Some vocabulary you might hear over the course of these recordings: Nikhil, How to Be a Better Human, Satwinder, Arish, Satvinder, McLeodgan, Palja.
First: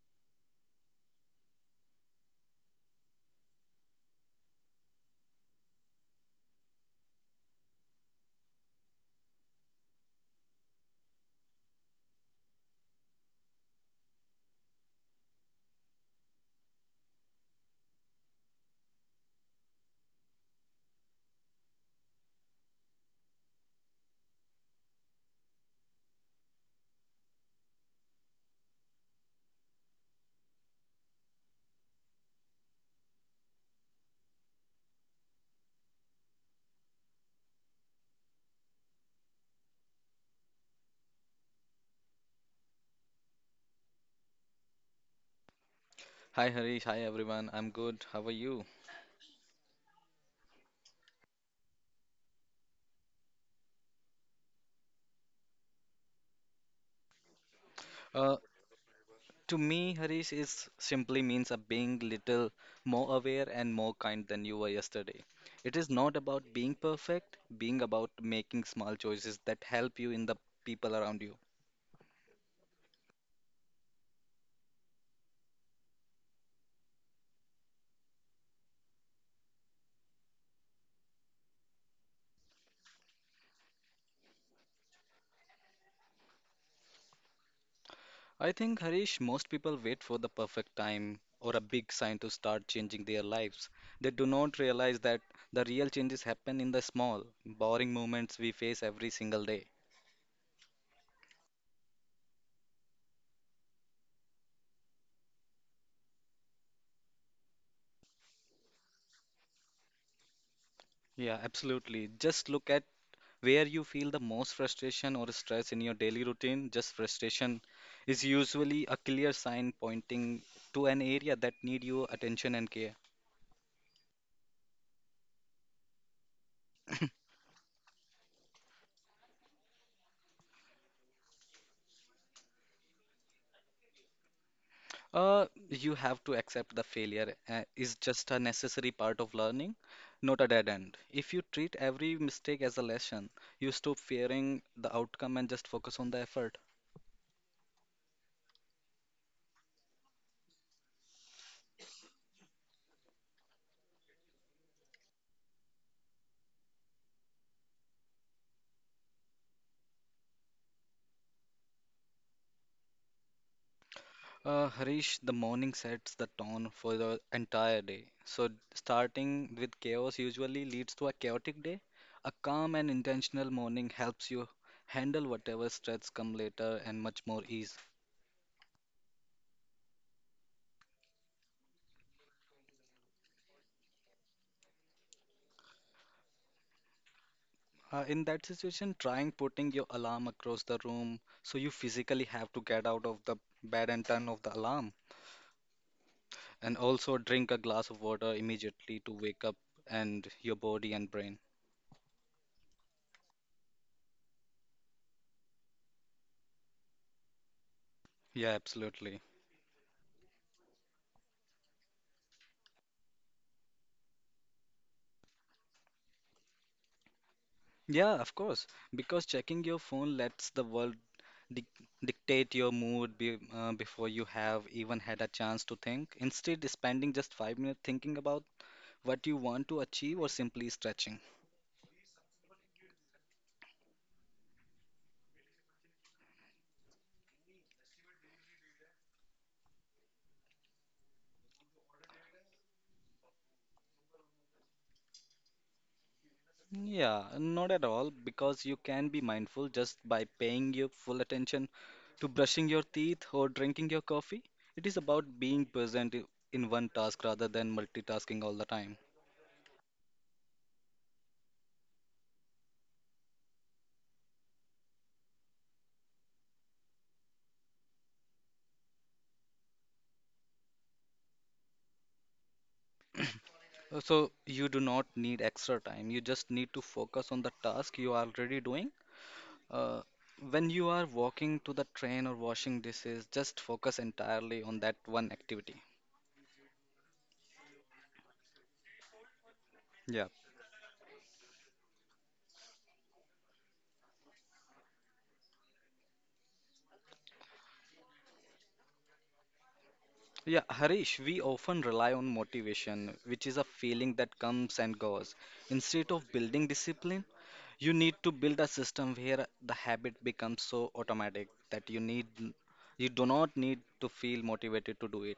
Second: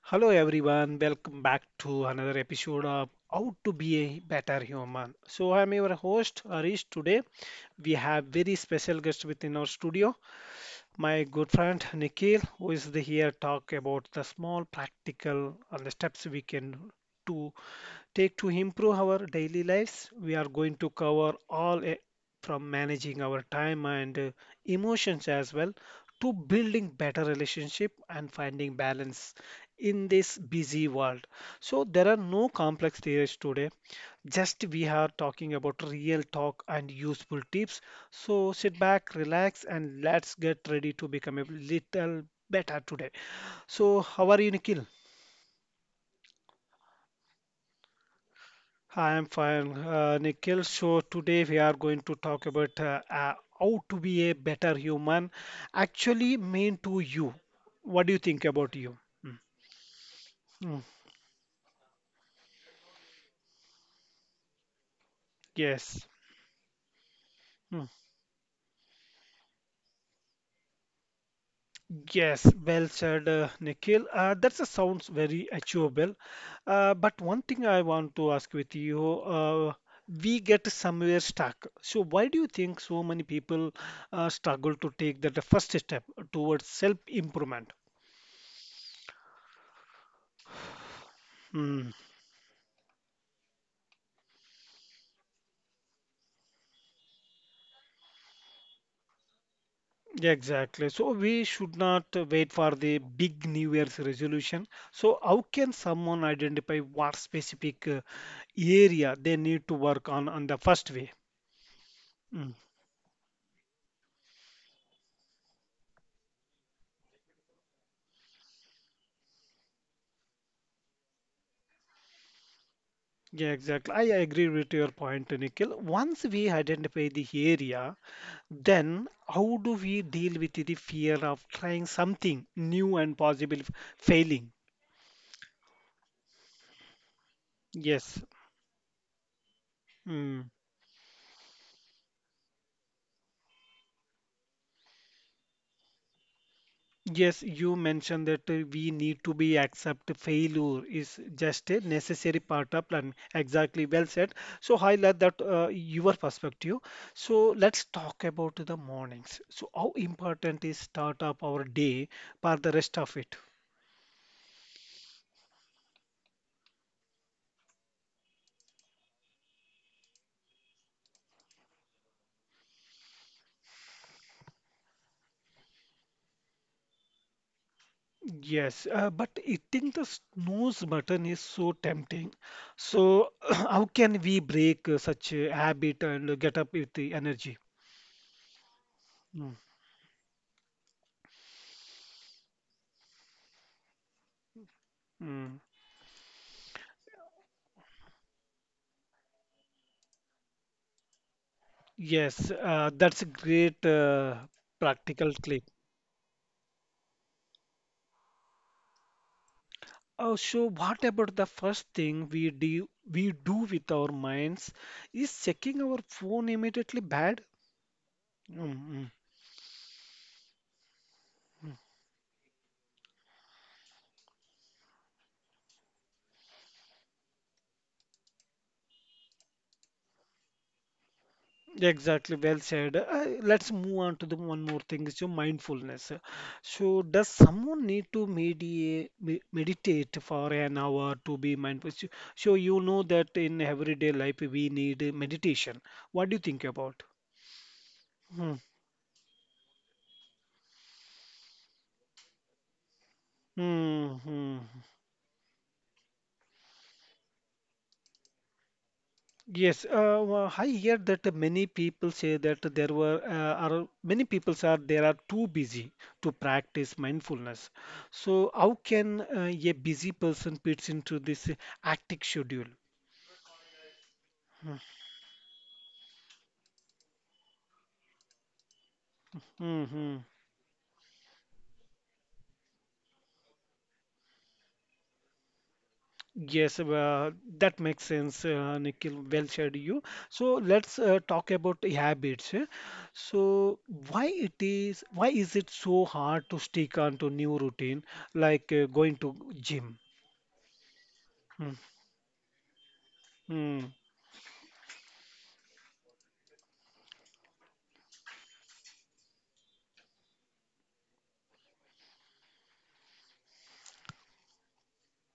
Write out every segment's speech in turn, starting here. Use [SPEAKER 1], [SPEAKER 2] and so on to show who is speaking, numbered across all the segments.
[SPEAKER 1] Hello everyone, welcome back to another episode of How to Be a Better Human. So I'm your host Arish. Today we have very special guest within our studio, my good friend Nikhil, who is the here talk about the small practical and the steps we can do take to improve our daily lives. We are going to cover all from managing our time and emotions as well to building better relationship and finding balance in this busy world. So there are no complex theories today. Just we are talking about real talk and useful tips. So sit back, relax and let's get ready to become a little better today. So how are you, Nikhil?
[SPEAKER 2] Hi Harish, hi everyone. I'm good. How are you?
[SPEAKER 1] Hi, I'm fine, Nikhil. So today we are going to talk about how to be a better human, actually mean to you. What do you
[SPEAKER 2] Uh,
[SPEAKER 1] think about you? Mm,
[SPEAKER 2] to me, Harish is
[SPEAKER 1] mm,
[SPEAKER 2] simply means a being little more aware and more kind than you were yesterday. It is
[SPEAKER 1] yes.
[SPEAKER 2] not about being perfect, being
[SPEAKER 1] Mm,
[SPEAKER 2] about making small choices that help you in the people around you.
[SPEAKER 1] yes, well said, Nikhil. That sounds very achievable. But one thing I want to ask with you, we get somewhere stuck. So why do you think so many people struggle to take that first step towards self-improvement?
[SPEAKER 2] I think Harish, most people wait for the perfect time or a big
[SPEAKER 1] Hmm.
[SPEAKER 2] sign to start changing their lives. They do not realize that the real changes happen in the small, boring moments we face every single day.
[SPEAKER 1] Yeah, exactly. So we should not wait for the big New Year's resolution. So how can someone identify what specific area they need to work on the first way?
[SPEAKER 2] Yeah, absolutely. Just
[SPEAKER 1] Mm.
[SPEAKER 2] look at where you feel the most frustration or stress in your daily routine, just frustration is usually a clear sign pointing to an area that need your attention and care.
[SPEAKER 1] Yeah, exactly. I agree with your point, Nikhil. Once we identify the area, then how do we deal with the fear of trying something new and possible failing?
[SPEAKER 2] You have to accept the failure is
[SPEAKER 1] Yes.
[SPEAKER 2] just a necessary part of learning, not a
[SPEAKER 1] Mm.
[SPEAKER 2] dead end. If you treat every mistake as a lesson, you stop fearing the outcome and just focus on the effort.
[SPEAKER 1] Yes, you mentioned that we need to be accept failure is just a necessary part of plan. Exactly, well said. So highlight that your perspective. So let's talk about the mornings. So how important is start up our day for the rest of it?
[SPEAKER 2] Harish, the morning sets the tone for the entire day. So, starting with chaos usually leads to a chaotic day. A calm and intentional morning helps you handle whatever stress come later and much more ease.
[SPEAKER 1] Yes, but hitting the snooze button is so tempting. So how can we break such a habit and get up with the energy?
[SPEAKER 2] In that situation, trying
[SPEAKER 1] Mm,
[SPEAKER 2] putting your alarm across the room so you physically have to get out of the bed and turn off the alarm.
[SPEAKER 1] mm.
[SPEAKER 2] And also drink a glass of water immediately to wake up and your body and brain.
[SPEAKER 1] Yes, that's a great practical clip.
[SPEAKER 2] Yeah, absolutely.
[SPEAKER 1] Oh, so what about the first thing we do with our minds? Is checking our phone immediately bad?
[SPEAKER 2] Yeah, of
[SPEAKER 1] Mm,
[SPEAKER 2] course,
[SPEAKER 1] mm,
[SPEAKER 2] because checking your phone lets the world dic
[SPEAKER 1] mm.
[SPEAKER 2] dictate your mood be before you have even had a chance to think. Instead, spending just 5 minutes thinking about what you want to achieve or simply stretching.
[SPEAKER 1] Exactly, well said. Let's move on to the one more thing, is your mindfulness. So, does someone need to meditate for an hour to be mindful? So you know that in everyday life we need meditation. What do you think about?
[SPEAKER 2] Yeah, not at all,
[SPEAKER 1] Hmm.
[SPEAKER 2] because you can be mindful just by paying your full attention to brushing your teeth or drinking your
[SPEAKER 1] Hmm.
[SPEAKER 2] coffee.
[SPEAKER 1] Hmm.
[SPEAKER 2] It is about being present in one task rather than multitasking all the time.
[SPEAKER 1] Yes, well, I hear that many people say that there were are many people are they are too busy to practice mindfulness. So how can a busy person fits into this hectic schedule?
[SPEAKER 2] So you do not need extra time. You just need to focus on the task you are already doing. Uh,
[SPEAKER 1] Mm-hmm.
[SPEAKER 2] when you are walking to the train or washing dishes, just focus entirely on that one activity.
[SPEAKER 1] Yes, that makes sense, Nikhil. Well said, you.
[SPEAKER 2] Yeah.
[SPEAKER 1] So let's talk about the habits. Eh. So why is it so hard to stick onto new routine like going to gym?
[SPEAKER 2] Yeah, Harish, we often rely on motivation, which is a
[SPEAKER 1] Mm-hmm.
[SPEAKER 2] feeling that comes and goes. Instead of building discipline, you need to build a system where the habit becomes so automatic that you do not need to feel motivated to do it.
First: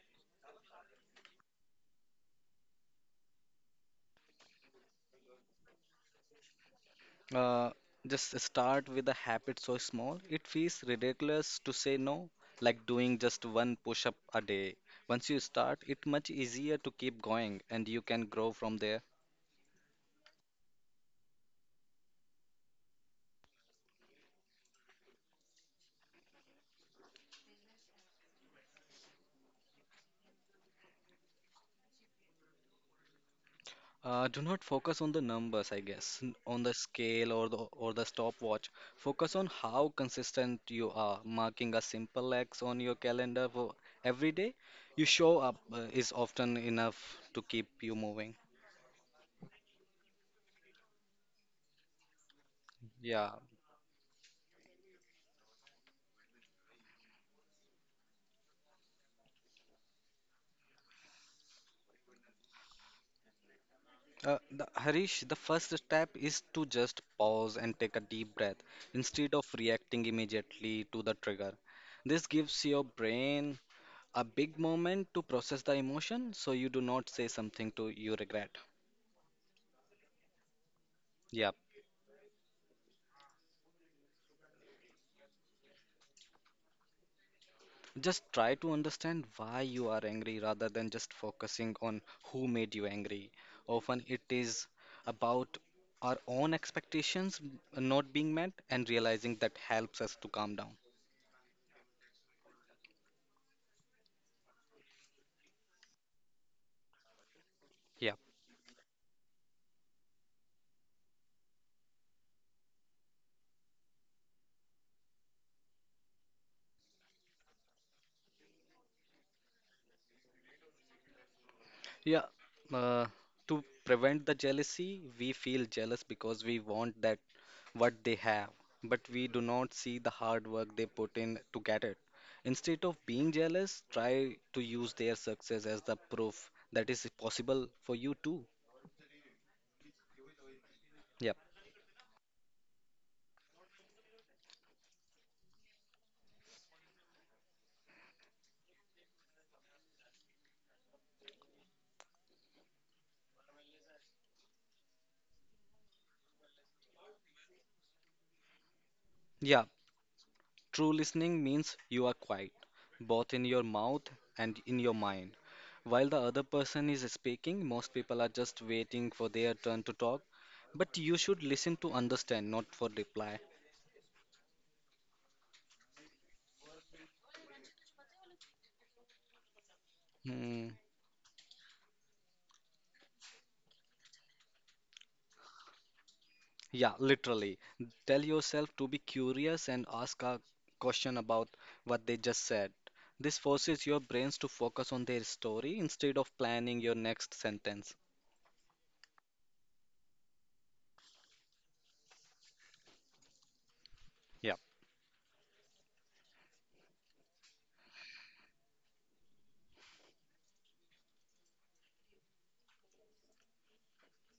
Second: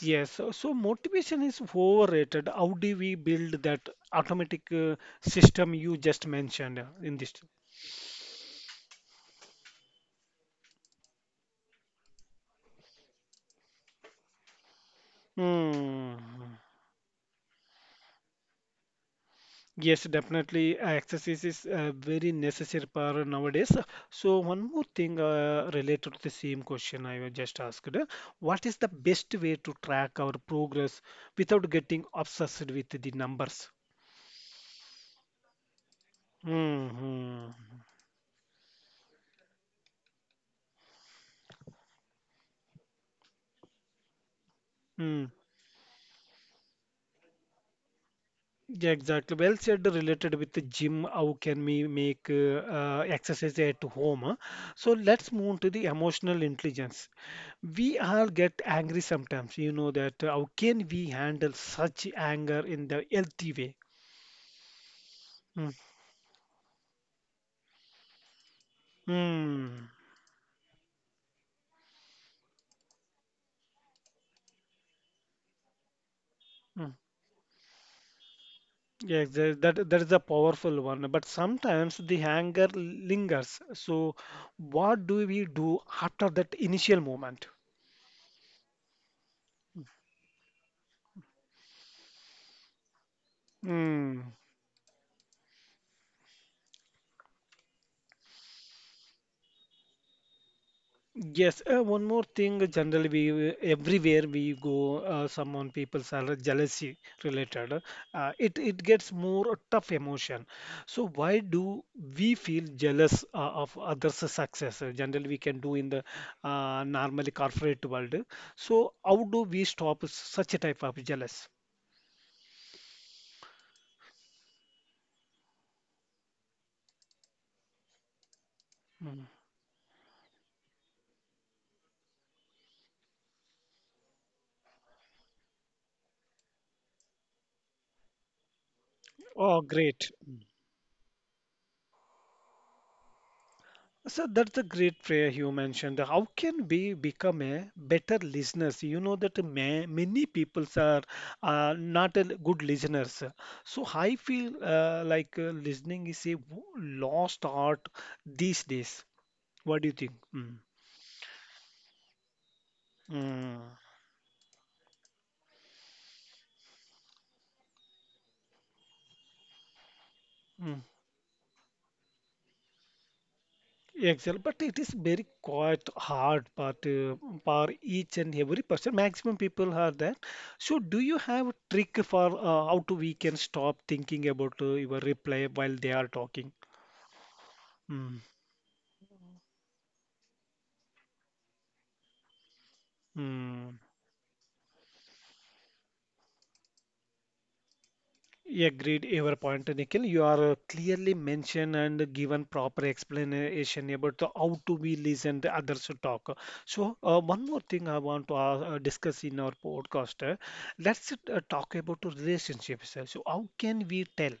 [SPEAKER 1] Yes, so motivation is overrated. How do we build that automatic system you just mentioned in this?
[SPEAKER 2] Uh, just start with a habit so small, it feels ridiculous to say no, like doing just one push-up a day. Once you start, it's
[SPEAKER 1] Hmm.
[SPEAKER 2] much easier to keep going and you can grow from there.
[SPEAKER 1] Yes, definitely. Exercise is very necessary for nowadays. So one more thing related to the same question I was just asked. What is the best way to track our progress without getting obsessed with the numbers?
[SPEAKER 2] Do not focus on the numbers, I guess, on the scale or
[SPEAKER 1] Hmm.
[SPEAKER 2] the stopwatch. Focus on how consistent you are. Marking a simple X on your calendar for every day you
[SPEAKER 1] Hmm.
[SPEAKER 2] show up is often enough to keep you moving.
[SPEAKER 1] Yeah, exactly. Well said, related with the gym, how can we make
[SPEAKER 2] Yeah.
[SPEAKER 1] exercise at home? Huh? So let's move on to the emotional intelligence. We all get angry sometimes, you know that. How can we handle such anger in the healthy way?
[SPEAKER 2] Harish, the
[SPEAKER 1] Mm.
[SPEAKER 2] first step is to just pause and take a deep breath instead of
[SPEAKER 1] Mm.
[SPEAKER 2] reacting immediately to the trigger. This gives your brain a big moment to process the emotion so you do
[SPEAKER 1] Mm.
[SPEAKER 2] not say something to you regret.
[SPEAKER 1] Yes, that is a powerful one. But
[SPEAKER 2] Yeah.
[SPEAKER 1] sometimes the anger lingers. So what do we do after that initial moment?
[SPEAKER 2] Just try to understand why you are angry rather than just focusing on who made you angry. Often it
[SPEAKER 1] Mm.
[SPEAKER 2] is about our own expectations not being met and realizing that helps us to calm down.
[SPEAKER 1] Yes, one more thing. Generally, we everywhere we go, someone people's are jealousy related.
[SPEAKER 2] Yeah.
[SPEAKER 1] It gets more tough emotion. So why do we feel jealous of others' success? Generally, we can do in the normally corporate world. So how do we stop such a type of jealous?
[SPEAKER 2] Yeah, uh, to prevent the jealousy, we feel jealous because we want that what they have, but
[SPEAKER 1] Mm.
[SPEAKER 2] we do not see the hard work they put in to get it. Instead of being jealous, try to use their success as the proof that is possible for you too.
[SPEAKER 1] Oh, great.
[SPEAKER 2] Yeah,
[SPEAKER 1] So that's a great prayer you mentioned. How can we become a better listeners? You know that ma many people are not a good listeners. So I feel like listening is a lost art these days.
[SPEAKER 2] yeah.
[SPEAKER 1] What do you think?
[SPEAKER 2] True listening means you are quiet, both in your
[SPEAKER 1] Mm.
[SPEAKER 2] mouth and in your mind. While the other person is speaking, most people are just waiting for their turn to talk.
[SPEAKER 1] Mm.
[SPEAKER 2] But you should listen to understand, not for reply.
[SPEAKER 1] Excel, but it is very quite hard part for each and every person. Maximum people are there.
[SPEAKER 2] Hmm.
[SPEAKER 1] So, do you have a trick for how to we can stop thinking about your reply while they are talking?
[SPEAKER 2] Yeah, literally. Tell yourself to be curious and ask a question about what they just said. This
[SPEAKER 1] Mm.
[SPEAKER 2] forces your brains to focus on their story instead of planning your next sentence.
[SPEAKER 1] Yeah, agreed your point, Nikhil. You are clearly mentioned and given proper explanation about the
[SPEAKER 2] Yeah.
[SPEAKER 1] how to be listen the others to talk. So one more thing I want to discuss in our podcast. Let's talk about the relationships. So how can we tell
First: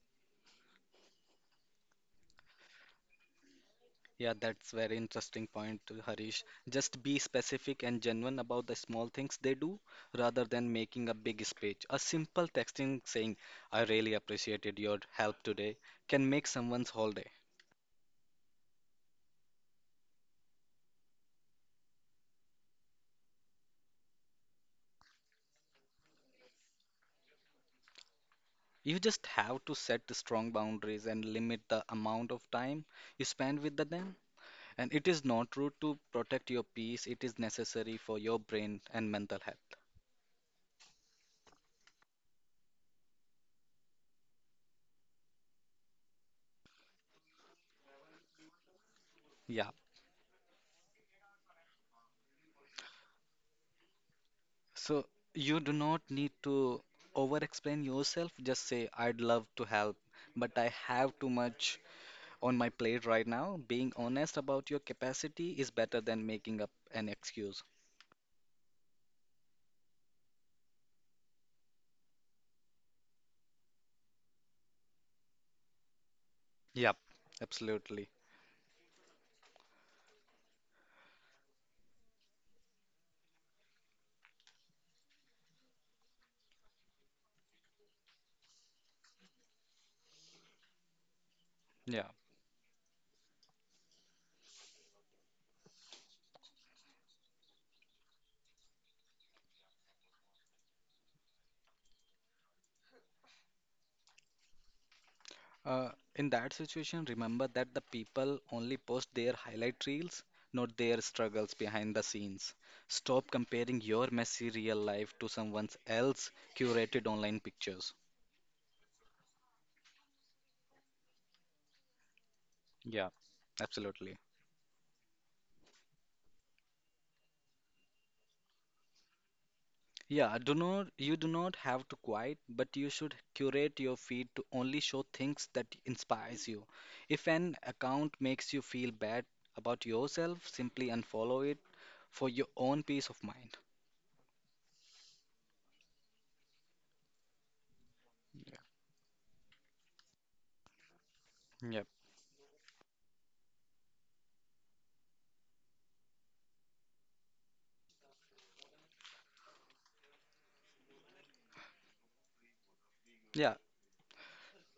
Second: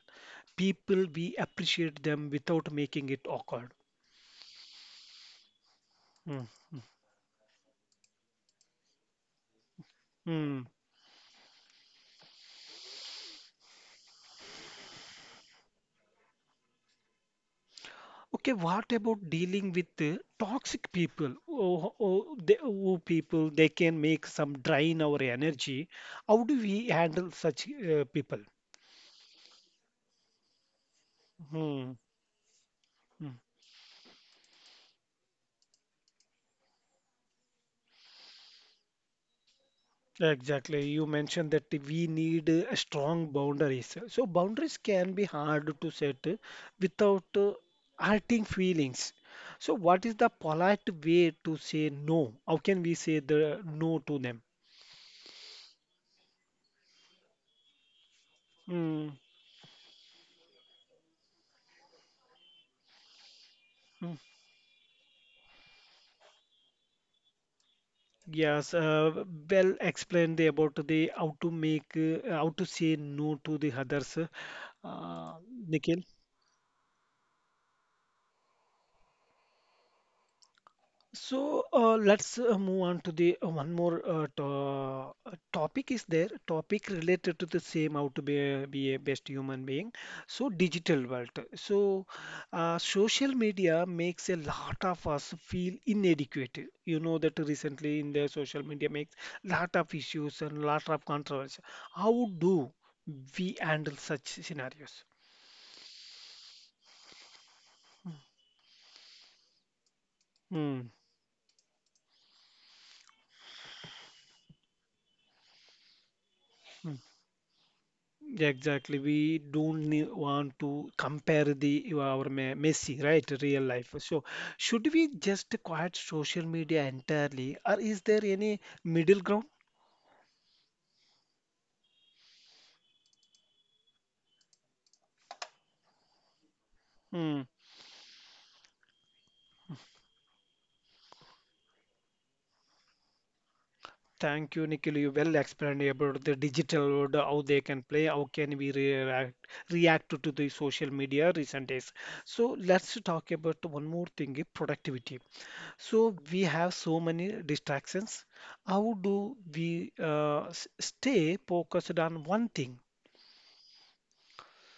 [SPEAKER 1] people we appreciate them without making it awkward?
[SPEAKER 2] Yeah, that's very interesting point, Harish.
[SPEAKER 1] Mm.
[SPEAKER 2] Just be specific and genuine about the small things they do rather
[SPEAKER 1] Mm.
[SPEAKER 2] than making a big speech. A simple texting saying, I really appreciated your help today, can make someone's whole day.
[SPEAKER 1] Okay, what about dealing with the toxic people? People, they can make some drain our energy. How do we handle such people?
[SPEAKER 2] You just have to set the strong boundaries and limit the
[SPEAKER 1] Hmm.
[SPEAKER 2] amount of time you
[SPEAKER 1] Hmm.
[SPEAKER 2] spend with the them. And it is not rude to protect your peace, it is necessary for your brain and mental health.
[SPEAKER 1] Exactly. You mentioned that we need strong boundaries. So boundaries can be hard to set without hurting feelings.
[SPEAKER 2] Yeah,
[SPEAKER 1] So what is the polite way to say no? How can we say the no to them?
[SPEAKER 2] so you do not need to over explain yourself. Just say,
[SPEAKER 1] Hmm.
[SPEAKER 2] I'd love to help, but I have too much on my plate right now. Being
[SPEAKER 1] Hmm.
[SPEAKER 2] honest about your capacity is better than making up an excuse.
[SPEAKER 1] Yes, well explained about the how to make how to say no to the others, uh, Nikhil.
[SPEAKER 2] Yep. Absolutely.
[SPEAKER 1] So let's move on to the one more to topic is there, topic related to the same how to be a best human being. So digital world. So
[SPEAKER 2] Yeah.
[SPEAKER 1] social media makes a lot of us feel inadequate. You know that recently in the social media makes lot of issues and lot of controversy. How do we handle such scenarios?
[SPEAKER 2] Uh, in that situation, remember that the people only post their highlight reels, not
[SPEAKER 1] Hmm.
[SPEAKER 2] their struggles behind the scenes. Stop comparing your messy real life to someone else's
[SPEAKER 1] Hmm.
[SPEAKER 2] curated online pictures.
[SPEAKER 1] Yeah, exactly. We don't want to compare the our Messi,
[SPEAKER 2] Yeah,
[SPEAKER 1] right? Real life.
[SPEAKER 2] absolutely.
[SPEAKER 1] So, should we just quiet social media entirely, or is there any middle ground?
[SPEAKER 2] Yeah, do not have to quiet, but you should curate your feed to only show things that inspires you. If
[SPEAKER 1] Hmm.
[SPEAKER 2] an account makes you feel bad about yourself, simply unfollow it for your own peace of mind.
[SPEAKER 1] Thank you, Nikhil. You well explained about the digital world, how they can play, how can we react to the social media recent
[SPEAKER 2] Yep.
[SPEAKER 1] days. So, let's talk about one more thing, productivity. So we have so many distractions. How do we stay focused on one thing?
[SPEAKER 2] Yeah,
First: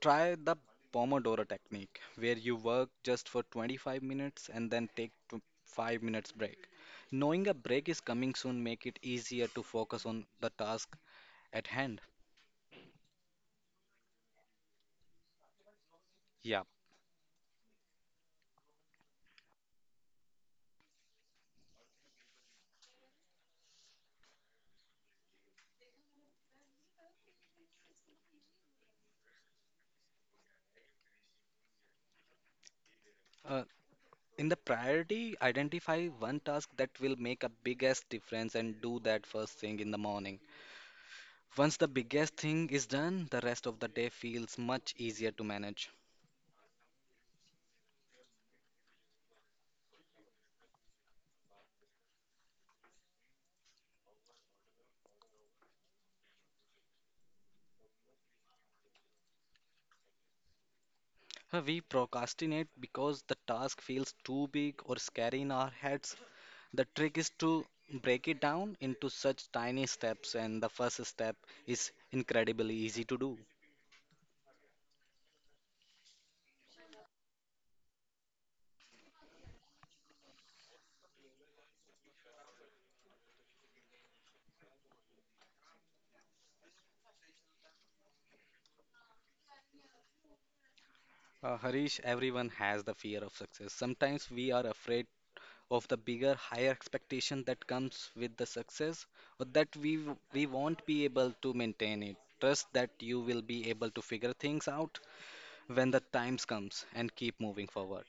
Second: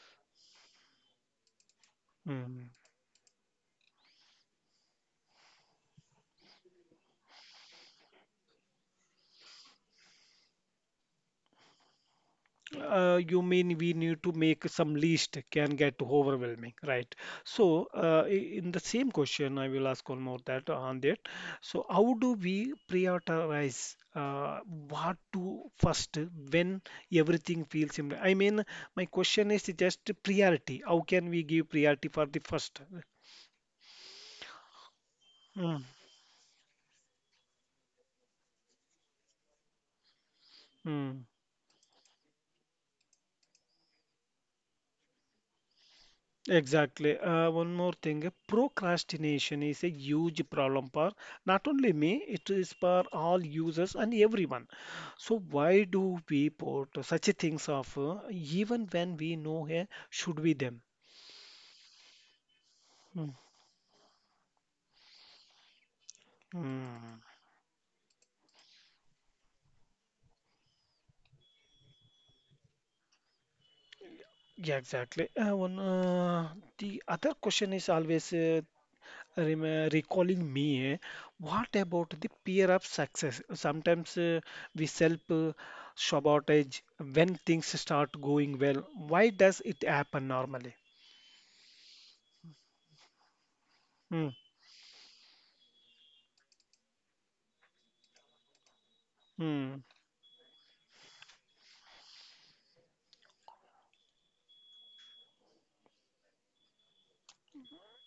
[SPEAKER 2] try the Pomodoro technique where you
[SPEAKER 1] Mm.
[SPEAKER 2] work just for 25 minutes and then take tw 5 minutes break. Knowing a break is coming soon make it easier to focus on the task at hand.
[SPEAKER 1] You mean we need to make some list can get
[SPEAKER 2] Yeah.
[SPEAKER 1] overwhelming, right? So in the same question, I will ask one more that on that. So how do we prioritize what to first when everything feels similar? I mean, my question is just priority. How can we give priority for the first?
[SPEAKER 2] Uh, In the priority,
[SPEAKER 1] Mm,
[SPEAKER 2] identify one task that will make a biggest difference and do that first thing in the morning.
[SPEAKER 1] mm.
[SPEAKER 2] Once the biggest thing is done, the rest of the day feels much easier to manage.
[SPEAKER 1] Exactly. One more thing, procrastination is a huge problem for not only me, it is for all users and everyone. So why do we put such a things off, even when we know here should be them?
[SPEAKER 2] We procrastinate because
[SPEAKER 1] Hmm.
[SPEAKER 2] the task feels too big or scary in our heads. The trick
[SPEAKER 1] Hmm.
[SPEAKER 2] is to break it down into such tiny steps, and the first step is incredibly easy to do.
[SPEAKER 1] Yeah, exactly. The other question is always recalling me, what about the peer of success? Sometimes we self sabotage when things start going well. Why does it happen normally?
[SPEAKER 2] Harish, everyone has the fear of success.
[SPEAKER 1] Hmm.
[SPEAKER 2] Sometimes we are afraid of the bigger, higher expectation that comes with the success, or that
[SPEAKER 1] Hmm.
[SPEAKER 2] we won't be able to maintain it. Trust that you will be able to figure things out when the times comes and keep moving forward.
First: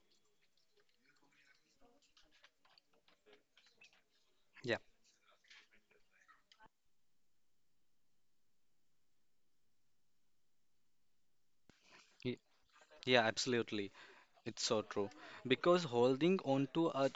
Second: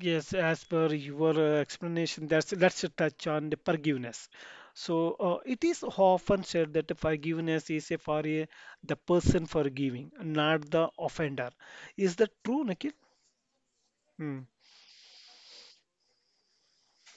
[SPEAKER 1] Yes, as per your explanation, that's let's touch on the forgiveness.
[SPEAKER 2] Yeah,
[SPEAKER 1] So it is often said that the forgiveness is a for a, the person forgiving, not the offender. Is that
[SPEAKER 2] Y-
[SPEAKER 1] true, Nikhil?
[SPEAKER 2] yeah, absolutely.
[SPEAKER 1] Hmm.
[SPEAKER 2] It's so true. Because holding on to a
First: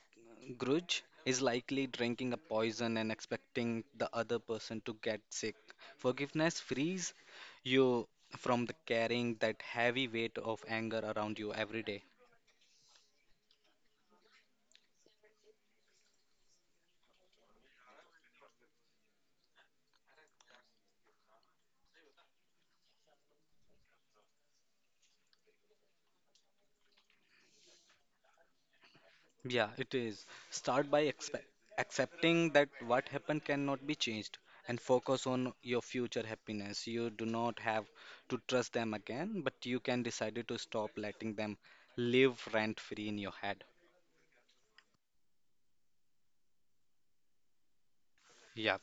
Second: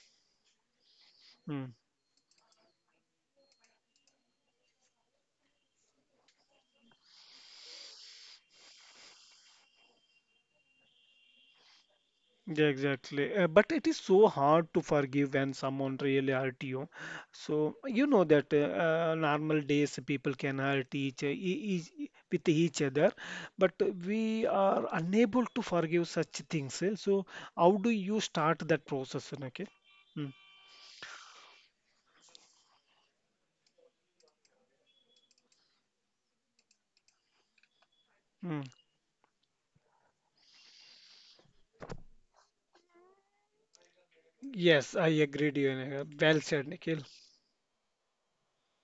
[SPEAKER 2] grudge is
[SPEAKER 1] Hmm.
[SPEAKER 2] likely drinking a poison and expecting the other person to get sick. Forgiveness frees you from the carrying that heavy weight of anger around you every day.
[SPEAKER 1] Yeah, exactly. But it is so hard to forgive when someone really hurt you. So you know that normal days people can hurt each with each other, but we are unable to forgive such things. Eh. So how do you start that process, Nikhil?
[SPEAKER 2] Yeah, it is.
[SPEAKER 1] Mm,
[SPEAKER 2] Start by accepting that what happened cannot be changed and focus on your future happiness. You do not have to
[SPEAKER 1] mm.
[SPEAKER 2] trust them again, but you can decide to stop letting them live rent free in your head.
[SPEAKER 1] Yes, I agreed. Well said, Nikhil.
[SPEAKER 2] Yeah.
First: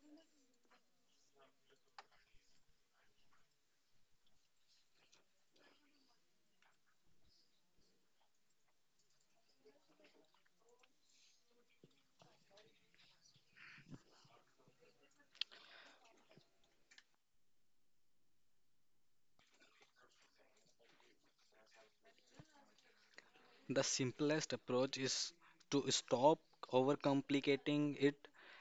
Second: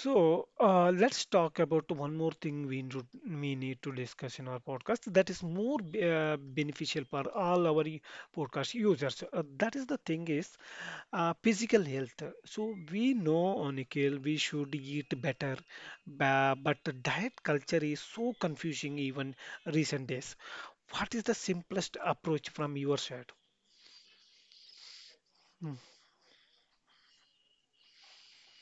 [SPEAKER 1] So let's talk about one more thing we need to discuss in our podcast that is more beneficial for all our podcast users. That is the thing is physical health. So we know, Nikhil, we should eat better, but the diet culture is so confusing even recent days. What is the simplest approach from your side?
[SPEAKER 2] The simplest approach is
[SPEAKER 1] Mm,
[SPEAKER 2] to stop overcomplicating it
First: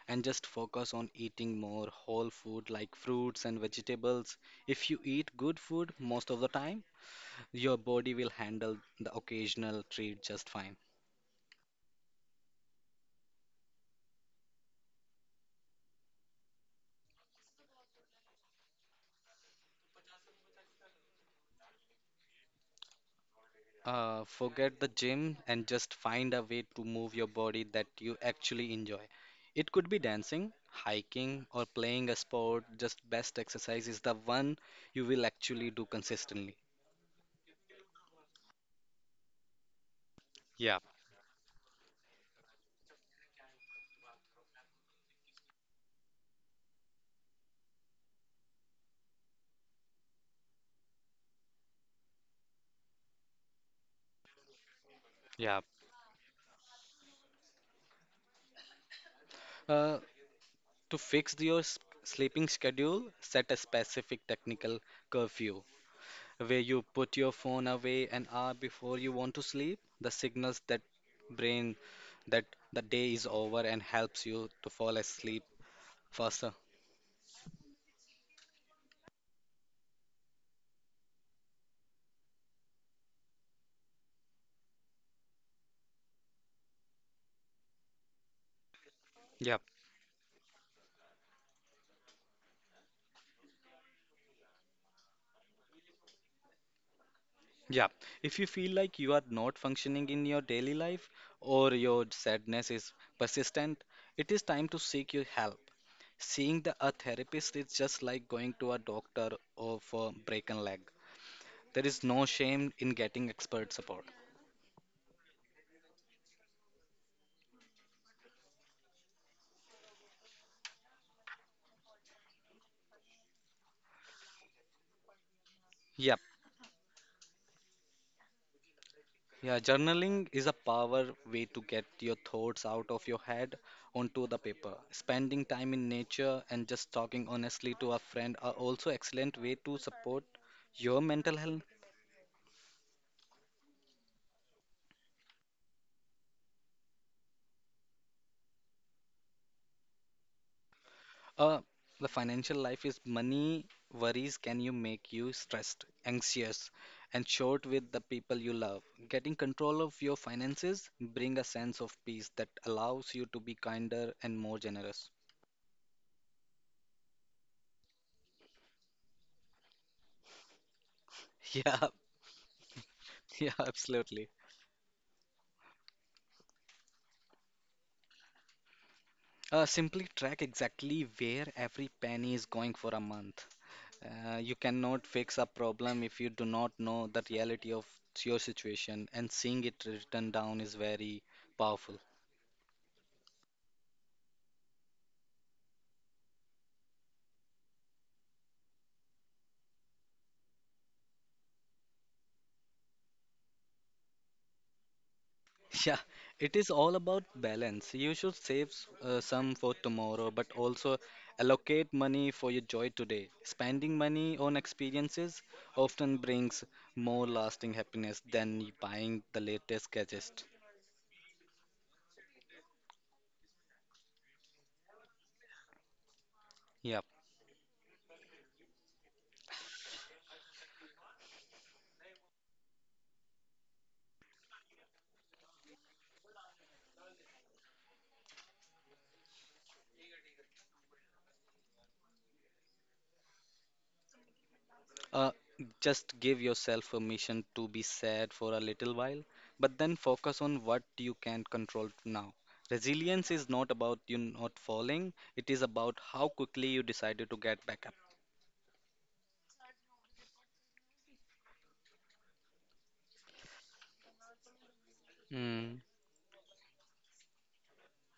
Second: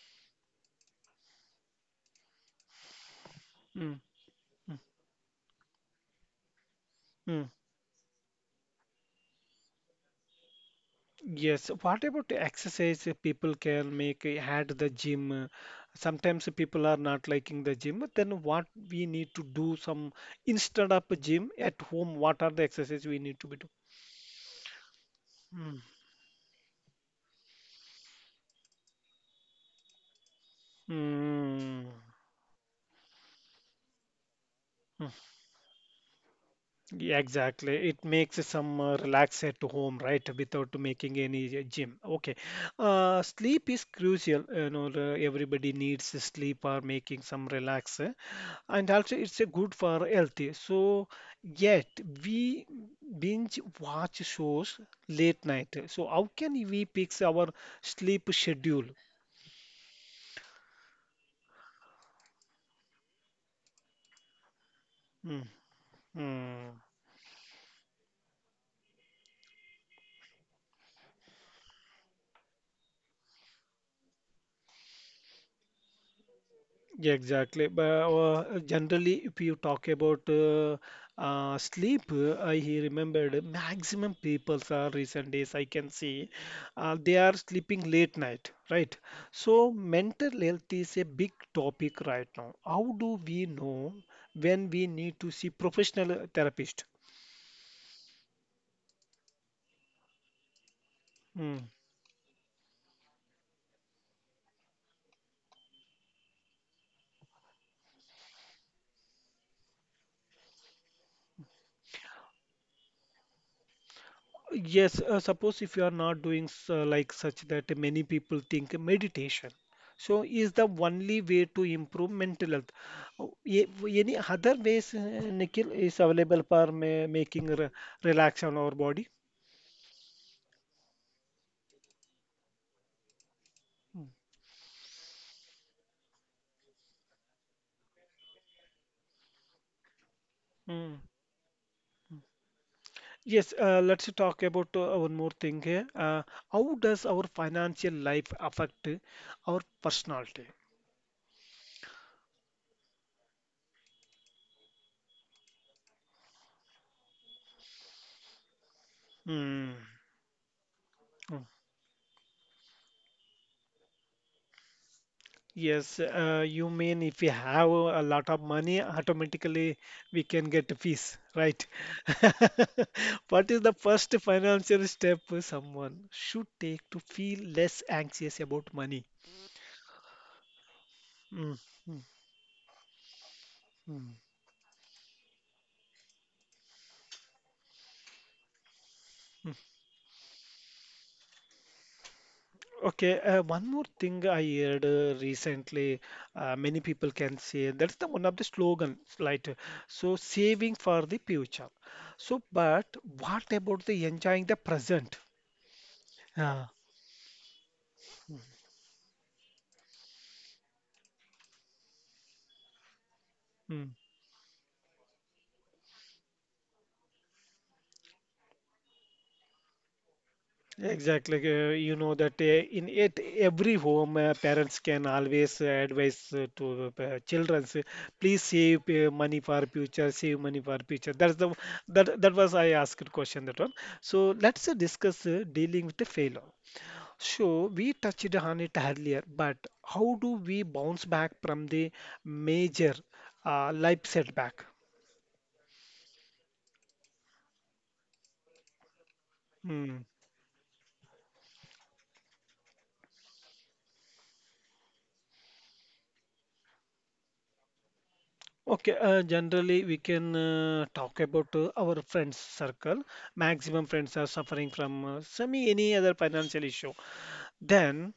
[SPEAKER 2] and just focus on eating more whole food like fruits and
[SPEAKER 1] mm,
[SPEAKER 2] vegetables.
[SPEAKER 1] mm,
[SPEAKER 2] If you eat good food most of the time,
[SPEAKER 1] mm.
[SPEAKER 2] your body will handle the occasional treat just fine.
[SPEAKER 1] Yes, what about the exercise people can make at the gym? Sometimes people are not liking the gym, then what we need to do some instead of a gym at home, what are the exercise we need to be do?
[SPEAKER 2] Forget the gym and
[SPEAKER 1] Mm.
[SPEAKER 2] just find a way to move your body that you actually enjoy. It could be dancing, hiking, or
[SPEAKER 1] Mm.
[SPEAKER 2] playing a sport. Just best exercise is the one you
[SPEAKER 1] Mm.
[SPEAKER 2] will actually do consistently.
[SPEAKER 1] Yeah, exactly. It makes some relax at home, right? Without
[SPEAKER 2] Yeah,
[SPEAKER 1] making any gym. Okay. Sleep is crucial. Everybody needs sleep or making some relax, and also it's a good for healthy. So yet we binge watch shows late
[SPEAKER 2] yeah,
[SPEAKER 1] night. So how can we fix our sleep schedule?
[SPEAKER 2] Uh, to fix sleeping schedule, set a specific technical
[SPEAKER 1] Mm,
[SPEAKER 2] curfew, where
[SPEAKER 1] mm.
[SPEAKER 2] you put your phone away an hour before you want to sleep, the signals that brain that the day is over and helps you to fall asleep faster.
[SPEAKER 1] Yeah, exactly. But generally, if you talk about sleep, I he remembered maximum people are recent days I can see they are sleeping late night, right?
[SPEAKER 2] Yeah,
[SPEAKER 1] So mental health is a big topic right now. How do we know when we need to see professional therapist?
[SPEAKER 2] yeah. If you feel like you are not functioning in your daily life
[SPEAKER 1] Hmm.
[SPEAKER 2] or your sadness is persistent, it is time to seek your help. Seeing a therapist is just like going to a doctor or for broken leg. There is no shame in getting expert support.
[SPEAKER 1] Yes, suppose if you are not doing like such that many people think meditation. So is the only way to improve mental health. Oh, ye- Any other ways, Nikhil, is
[SPEAKER 2] Yeah.
[SPEAKER 1] available for making re relax on our body?
[SPEAKER 2] Yeah, journaling is a power way to get your thoughts out of your head
[SPEAKER 1] Mm.
[SPEAKER 2] onto the paper. Spending time in nature and just talking honestly to a friend are also excellent way to support
[SPEAKER 1] Mm.
[SPEAKER 2] your mental health.
[SPEAKER 1] Yes, let's talk about one more thing here. How does our financial life affect our personality?
[SPEAKER 2] Uh, the financial life is money worries can you make you stressed, anxious, and short with the people you love. Getting
[SPEAKER 1] Hmm.
[SPEAKER 2] control of your finances bring a sense of peace that allows you to be kinder and more generous.
[SPEAKER 1] Yes, you mean if we have a lot of money, automatically we can get fees, right?
[SPEAKER 2] Yeah,
[SPEAKER 1] What
[SPEAKER 2] yeah,
[SPEAKER 1] is the first
[SPEAKER 2] absolutely.
[SPEAKER 1] financial step someone should take to feel less anxious about money?
[SPEAKER 2] Simply track exactly where
[SPEAKER 1] Mm,
[SPEAKER 2] every
[SPEAKER 1] mm,
[SPEAKER 2] penny is going for a month.
[SPEAKER 1] mm,
[SPEAKER 2] You cannot fix a problem if you do not know the reality of your situation, and
[SPEAKER 1] mm.
[SPEAKER 2] seeing it written down is very powerful.
[SPEAKER 1] Okay, one more thing I heard recently, many people can say that's the one of the slogans, right? So saving for the future. So, but what about the enjoying the present?
[SPEAKER 2] Yeah, it
[SPEAKER 1] Yeah.
[SPEAKER 2] is all about balance. You should save some for tomorrow, but also allocate money for your joy today. Spending money on experiences often brings more lasting happiness than buying the latest gadget.
[SPEAKER 1] Exactly. You know that in it every home, parents can always advise to
[SPEAKER 2] Yeah.
[SPEAKER 1] children, please save money for future, save money for future. That's the that was I asked question that one. So let's discuss dealing with the failure. So we touched on it earlier, but how do we bounce back from the major life setback?
[SPEAKER 2] Uh, just give yourself permission to be sad for a little while, but then
[SPEAKER 1] Hmm.
[SPEAKER 2] focus on what you can control now. Resilience is not about you not falling, it is about how quickly you decided to get back up.
[SPEAKER 1] Okay, generally we can talk about our friends circle. Maximum friends are suffering from semi
[SPEAKER 2] Mm,
[SPEAKER 1] any other financial issue. Then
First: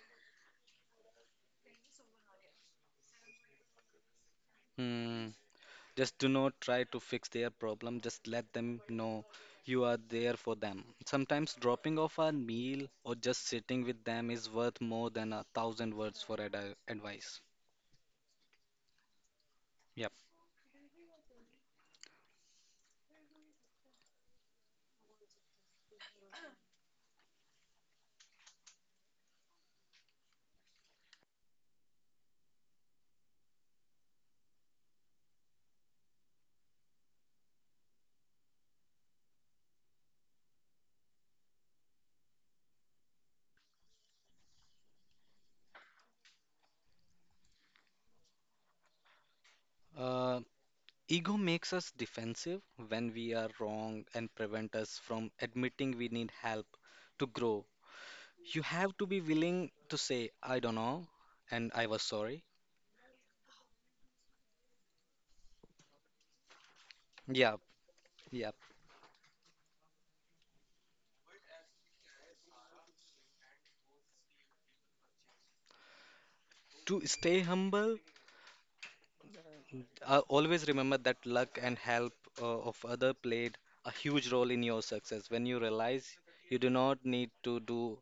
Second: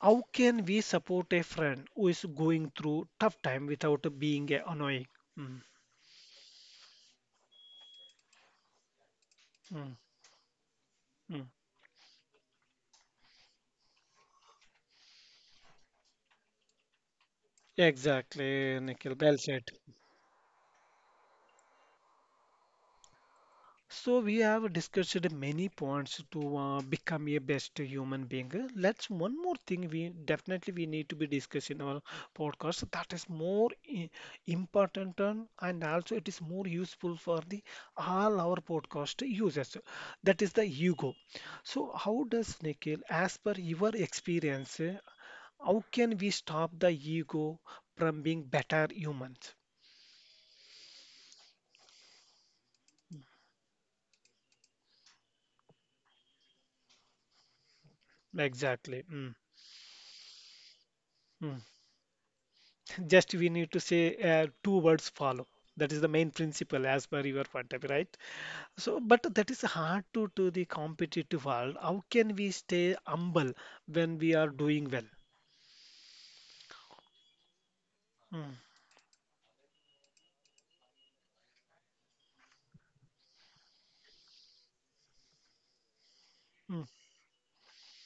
[SPEAKER 1] how can we support a friend who is going through tough time without being annoying?
[SPEAKER 2] mm.
[SPEAKER 1] Mm,
[SPEAKER 2] Just do not try to fix their problem, just let them know you
[SPEAKER 1] mm,
[SPEAKER 2] are there for them.
[SPEAKER 1] mm.
[SPEAKER 2] Sometimes dropping off a meal or just sitting with them is worth more than a thousand words for ad advice.
[SPEAKER 1] Exactly, Nikhil. Well said.
[SPEAKER 2] Yep.
[SPEAKER 1] So we have discussed many points to become a best human being. Let's one more thing we definitely we need to be discussing in our podcast that is more important and also it is more useful for the all our podcast users. That is the ego. So how does Nikhil, as per your experience, how can we stop the ego from being better humans?
[SPEAKER 2] Uh, Ego makes us defensive when we are wrong and prevent us from admitting we need help to grow. You have
[SPEAKER 1] Exactly.
[SPEAKER 2] to be
[SPEAKER 1] Mm,
[SPEAKER 2] willing to say, I don't know,
[SPEAKER 1] mm.
[SPEAKER 2] and I was sorry.
[SPEAKER 1] Just we need to say two words follow, that is the main principle as per your
[SPEAKER 2] Yeah,
[SPEAKER 1] point of view, right?
[SPEAKER 2] yeah.
[SPEAKER 1] So but that is hard to the competitive world, how can we stay humble when we are doing well?
[SPEAKER 2] To stay humble,
[SPEAKER 1] Mm,
[SPEAKER 2] always remember that luck and help of other played a huge role in your success. When you realize you do
[SPEAKER 1] mm.
[SPEAKER 2] not need to do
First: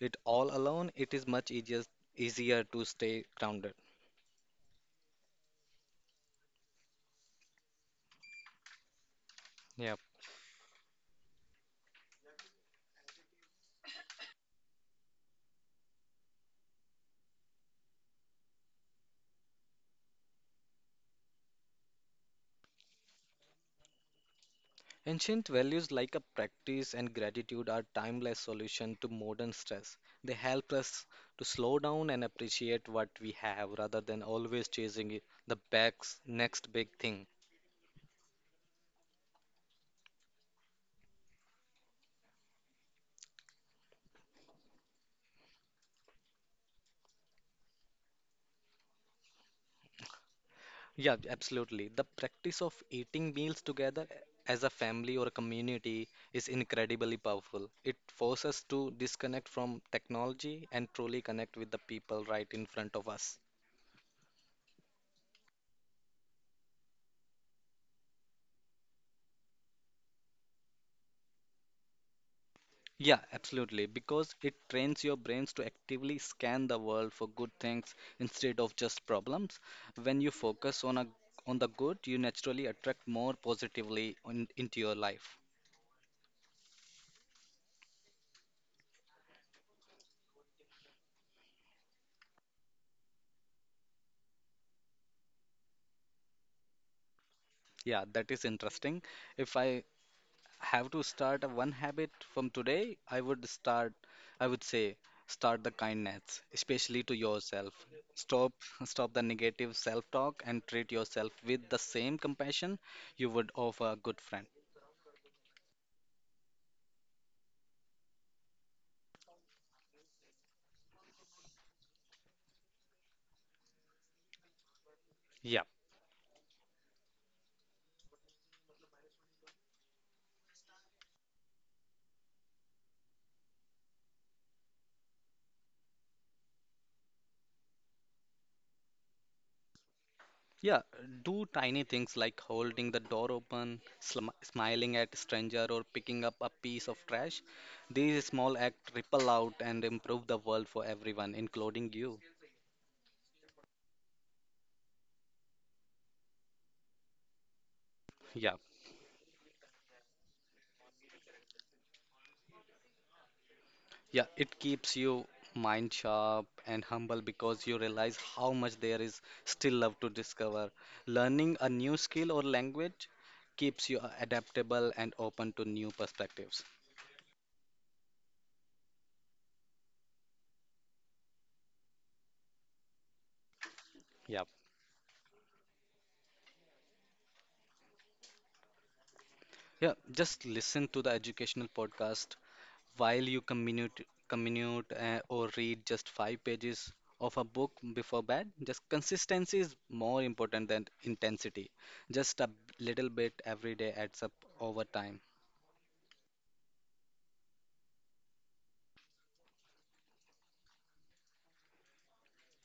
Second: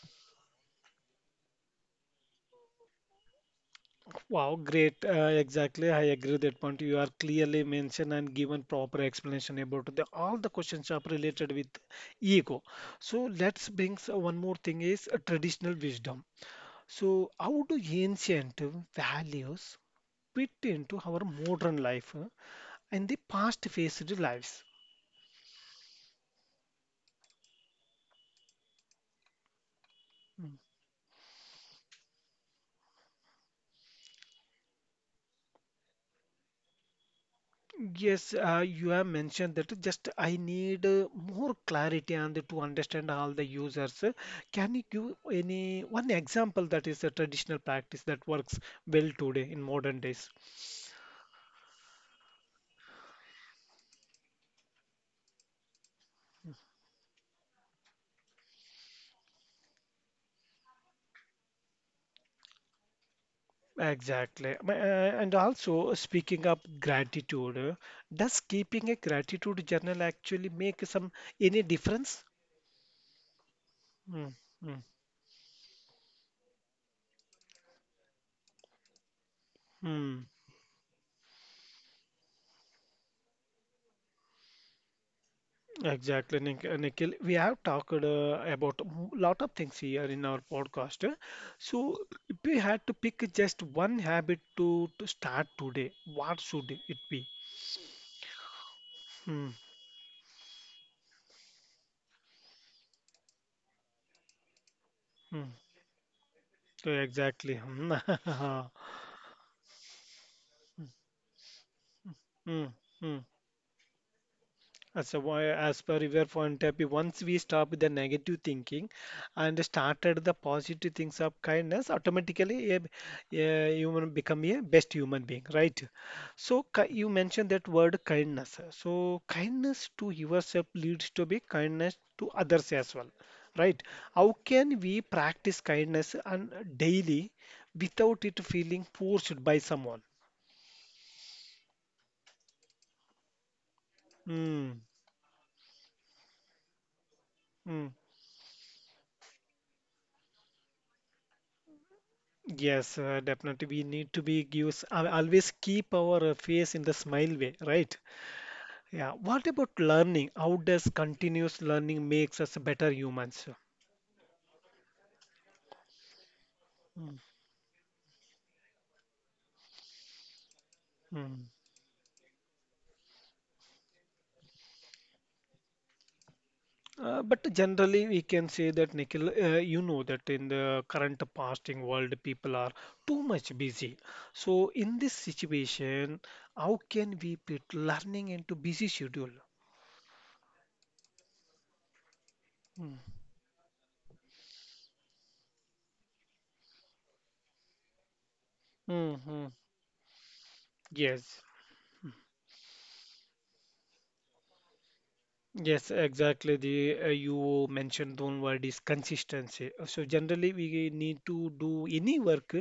[SPEAKER 2] it all alone, it is much easier to stay grounded.
[SPEAKER 1] Wow, great. Exactly. I agree with that point. You are clearly mentioned and given proper explanation
[SPEAKER 2] Yeah.
[SPEAKER 1] about the all the questions are related with ego. So let's bring one more thing is traditional wisdom. So how do ancient values fit into our modern life and the past faced lives.
[SPEAKER 2] Ancient values like a practice and gratitude are timeless solution to modern stress. They
[SPEAKER 1] Mm.
[SPEAKER 2] help us to slow down and appreciate what we have rather than always chasing the back's next big thing.
[SPEAKER 1] Yes, you have mentioned that just I need more clarity and to understand all the users. Can you give any one example that is a traditional practice that works well today in modern days?
[SPEAKER 2] Yeah, absolutely. The practice of eating meals together as a family or a community is incredibly powerful. It forces us to disconnect from technology and truly connect with the people right in front of us.
[SPEAKER 1] Exactly. And also, speaking of gratitude, does keeping a gratitude journal actually make some any difference?
[SPEAKER 2] Yeah, absolutely.
[SPEAKER 1] Mm,
[SPEAKER 2] Because it
[SPEAKER 1] mm,
[SPEAKER 2] trains your brains to actively scan the world for good things instead of just problems. When
[SPEAKER 1] mm.
[SPEAKER 2] you focus on the good, you naturally attract more positively on, into your life.
[SPEAKER 1] Exactly, Nikhil. We have talked about a lot of things here in our podcast. So, if we had to pick just one habit to start today, what should it be?
[SPEAKER 2] Yeah, that is interesting.
[SPEAKER 1] Hmm.
[SPEAKER 2] If I have to start a one habit from today, I would say,
[SPEAKER 1] Hmm.
[SPEAKER 2] start the kindness,
[SPEAKER 1] So
[SPEAKER 2] especially to
[SPEAKER 1] exactly.
[SPEAKER 2] yourself. Stop,
[SPEAKER 1] Hmm.
[SPEAKER 2] stop the negative self-talk and treat yourself with the same
[SPEAKER 1] Hmm.
[SPEAKER 2] compassion
[SPEAKER 1] Hmm.
[SPEAKER 2] you would offer a good friend.
[SPEAKER 1] So, why- as per your point, Happy, once we stop the negative thinking and started the positive things of kindness, automatically a human become a best human being,
[SPEAKER 2] Yeah.
[SPEAKER 1] right? So, you mentioned that word kindness. So, kindness to yourself leads to be kindness to others as well, right? How can we practice kindness on daily without it feeling forced by someone?
[SPEAKER 2] Yeah, do tiny things like holding the door open, sm
[SPEAKER 1] Mm,
[SPEAKER 2] smiling at stranger, or picking up a piece of trash.
[SPEAKER 1] mm.
[SPEAKER 2] These small acts ripple out and improve the world for everyone, including you.
[SPEAKER 1] Yes, definitely. We need to be use always keep our face in the smile way, right?
[SPEAKER 2] Yeah,
[SPEAKER 1] Yeah. What about learning? How does continuous learning makes us better humans?
[SPEAKER 2] yeah, it keeps you mind sharp and humble
[SPEAKER 1] Mm,
[SPEAKER 2] because you realize how much there is still love to discover.
[SPEAKER 1] mm.
[SPEAKER 2] Learning a new skill or language keeps you adaptable and open to new perspectives.
[SPEAKER 1] But generally, we can say that Nikhil, you know that in the current fasting world, people are too much busy.
[SPEAKER 2] Yeah.
[SPEAKER 1] So in this situation, how can we put learning into busy schedule?
[SPEAKER 2] Yeah, just listen to the educational podcast
[SPEAKER 1] Mm,
[SPEAKER 2] while you commute or read just five pages of a book before bed. Just
[SPEAKER 1] mm, mm.
[SPEAKER 2] consistency is more important than
[SPEAKER 1] Yes.
[SPEAKER 2] intensity. Just a little bit every day adds up over time.
[SPEAKER 1] Yes, exactly. The you mentioned one word is consistency. So generally, we need to do any work.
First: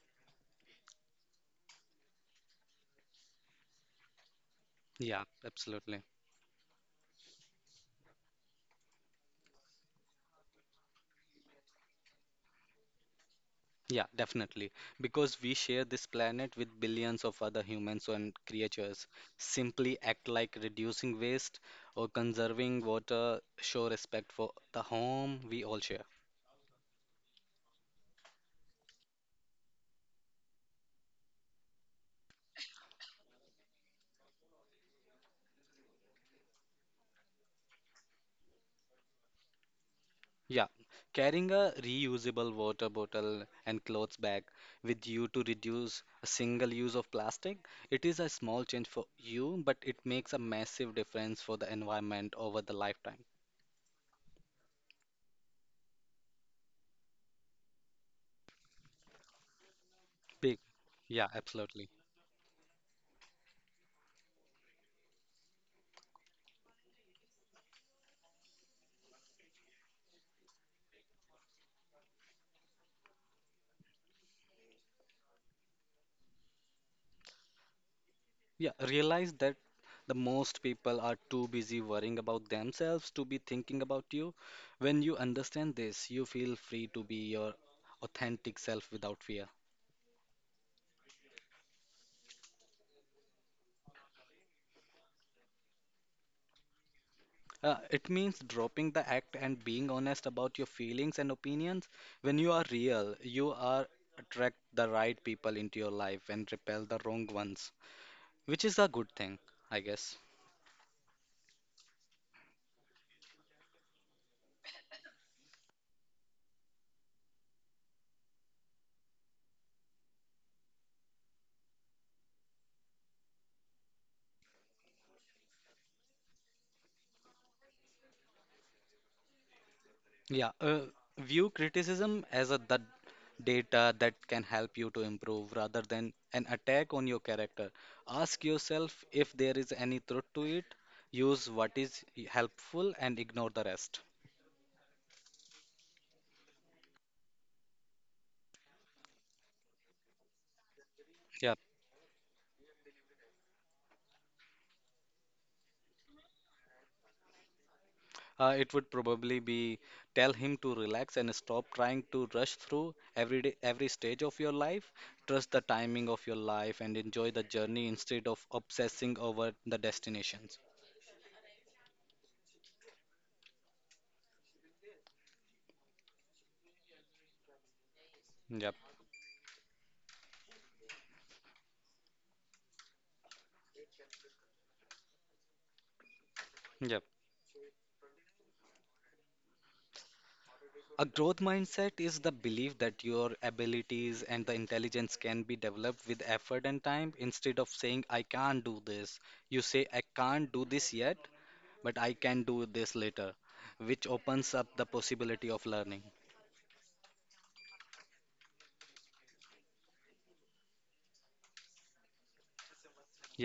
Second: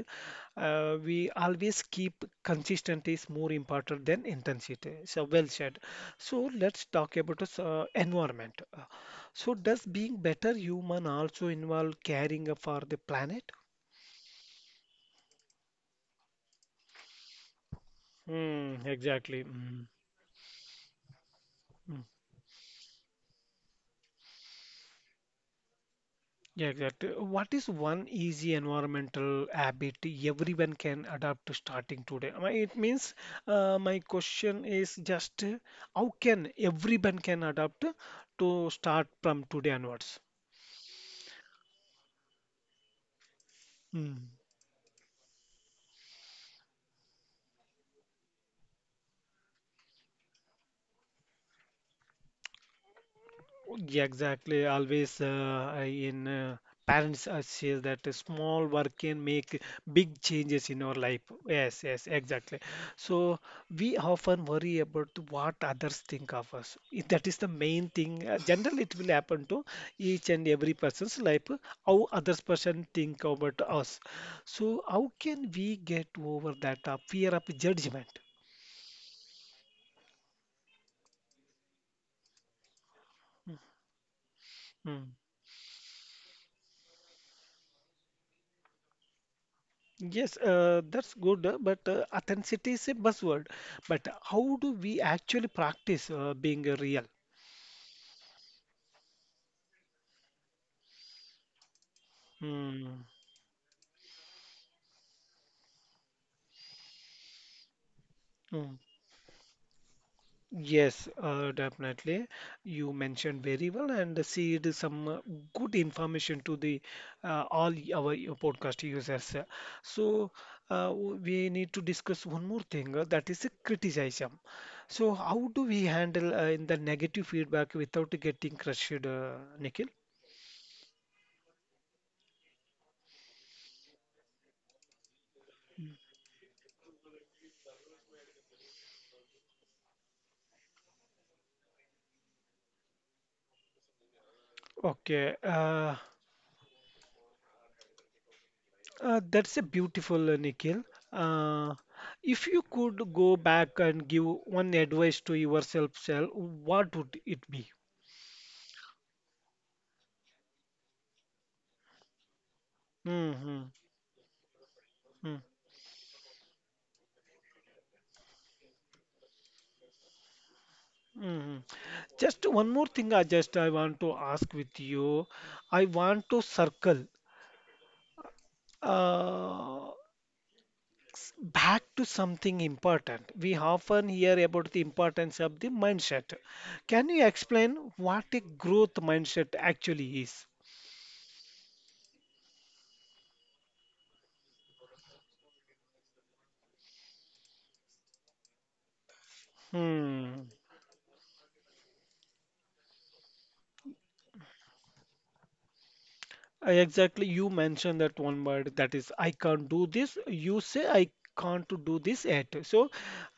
[SPEAKER 1] We always keep consistent is more important than intensity.
[SPEAKER 2] Yeah,
[SPEAKER 1] So well said.
[SPEAKER 2] absolutely.
[SPEAKER 1] So let's talk about us, so environment. So does being better human also involve caring for the planet?
[SPEAKER 2] Yeah, definitely. Because we share this planet with billions of other humans and
[SPEAKER 1] Hmm,
[SPEAKER 2] creatures.
[SPEAKER 1] exactly. Mm,
[SPEAKER 2] Simply act like reducing waste
[SPEAKER 1] mm.
[SPEAKER 2] or conserving water show respect for the home we all share.
[SPEAKER 1] Yeah, exactly. What is one easy environmental habit everyone can adapt to starting today? I mean, it means my question is just how can everyone can adapt to start from today onwards?
[SPEAKER 2] Yeah, carrying a reusable water bottle and clothes
[SPEAKER 1] Hmm.
[SPEAKER 2] bag with you to reduce a single use of plastic, it is a small change for you, but it makes a massive difference for the environment over the lifetime.
[SPEAKER 1] Yeah, exactly. Always I- in parents says that a small work can make big
[SPEAKER 2] Big.
[SPEAKER 1] changes in our life.
[SPEAKER 2] Yeah,
[SPEAKER 1] Yes,
[SPEAKER 2] absolutely.
[SPEAKER 1] yes, exactly. So we often worry about what others think of us. If that is the main thing. Generally, it will happen to each and every person's life. How others person think about us. So how can we get over that fear of judgment?
[SPEAKER 2] Yeah, realize that the most people are too busy worrying about themselves to be
[SPEAKER 1] Mm,
[SPEAKER 2] thinking about you. When
[SPEAKER 1] mm.
[SPEAKER 2] you understand this, you feel free to be your authentic self without fear.
[SPEAKER 1] Yes, that's good, but authenticity is a buzzword. But how do we actually practice being real?
[SPEAKER 2] It means dropping the act and being honest about your feelings and opinions. When you are
[SPEAKER 1] Mm,
[SPEAKER 2] real, you are attract the right people into your life and repel the wrong ones, which
[SPEAKER 1] mm.
[SPEAKER 2] is a good thing, I guess.
[SPEAKER 1] Yes, definitely. You mentioned very well and shared some good information to the our podcast users. So we need to discuss one more thing, that is criticism. So how do we handle in the negative feedback without getting crushed, Nikhil?
[SPEAKER 2] Yeah, view criticism as a the data that can help you to improve rather than an attack on your character. Ask yourself if there is any truth to it. Use what is helpful and ignore the rest.
[SPEAKER 1] Okay, that's a beautiful Nikhil.
[SPEAKER 2] Yeah.
[SPEAKER 1] Uh, if you could go back and give one advice to yourself, self, what would it be?
[SPEAKER 2] It would probably be tell him to relax and stop trying to rush through every day,
[SPEAKER 1] Hmm.
[SPEAKER 2] every stage of your life. Trust the timing of your life and enjoy the journey instead of obsessing over the destinations.
[SPEAKER 1] Mm-hmm. Just one more thing. I want to ask with you. I want to circle
[SPEAKER 2] Yep,
[SPEAKER 1] uh, back to something important. We often hear about the importance of the mindset.
[SPEAKER 2] yep.
[SPEAKER 1] Can you explain what a growth mindset actually is?
[SPEAKER 2] A growth mindset is the belief that your abilities and the intelligence can be developed with effort and time. Instead of saying, I can't do this, you say, I
[SPEAKER 1] Hmm.
[SPEAKER 2] can't do this yet, but I can do this later, which opens up the possibility of learning.
[SPEAKER 1] Exactly, you mentioned that one word that is I can't do this. You say I can't to do this yet. So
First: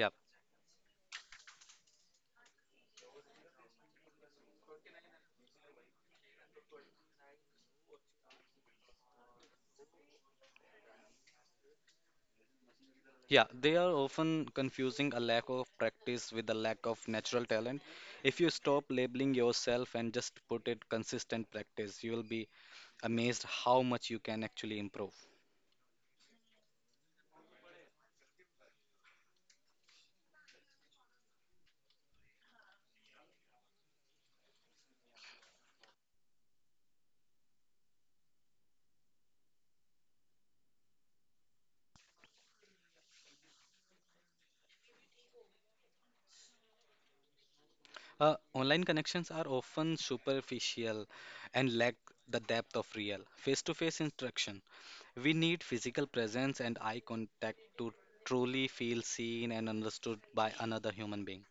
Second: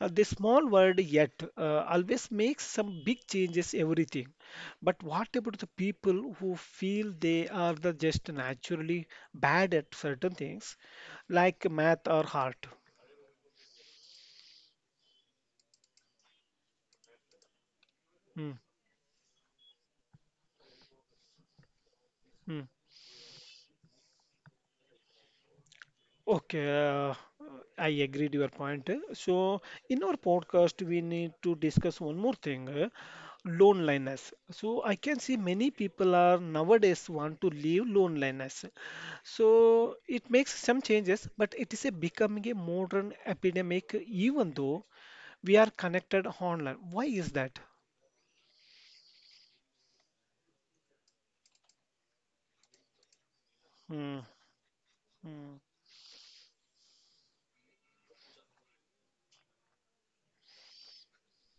[SPEAKER 1] the small word yet always makes some big changes everything. But what about the people who feel they are the just naturally bad at certain things like math or art?
[SPEAKER 2] Yeah, they are often confusing a lack of practice with a lack of natural talent. If
[SPEAKER 1] Mm,
[SPEAKER 2] you stop labeling yourself and just put it consistent practice, you will be
[SPEAKER 1] mm.
[SPEAKER 2] amazed how much you can actually improve.
[SPEAKER 1] Okay, I agree to your point. So, in our podcast, we need to discuss one more thing, loneliness. So, I can see many people are nowadays want to leave loneliness. So, it makes some changes, but it is a becoming a modern epidemic, even though we are connected online. Why is that?
[SPEAKER 2] Online connections are often superficial and lack the depth of real face-to-face
[SPEAKER 1] Hmm,
[SPEAKER 2] instruction. We
[SPEAKER 1] hmm.
[SPEAKER 2] need physical presence and eye contact to truly feel seen and understood by another human being.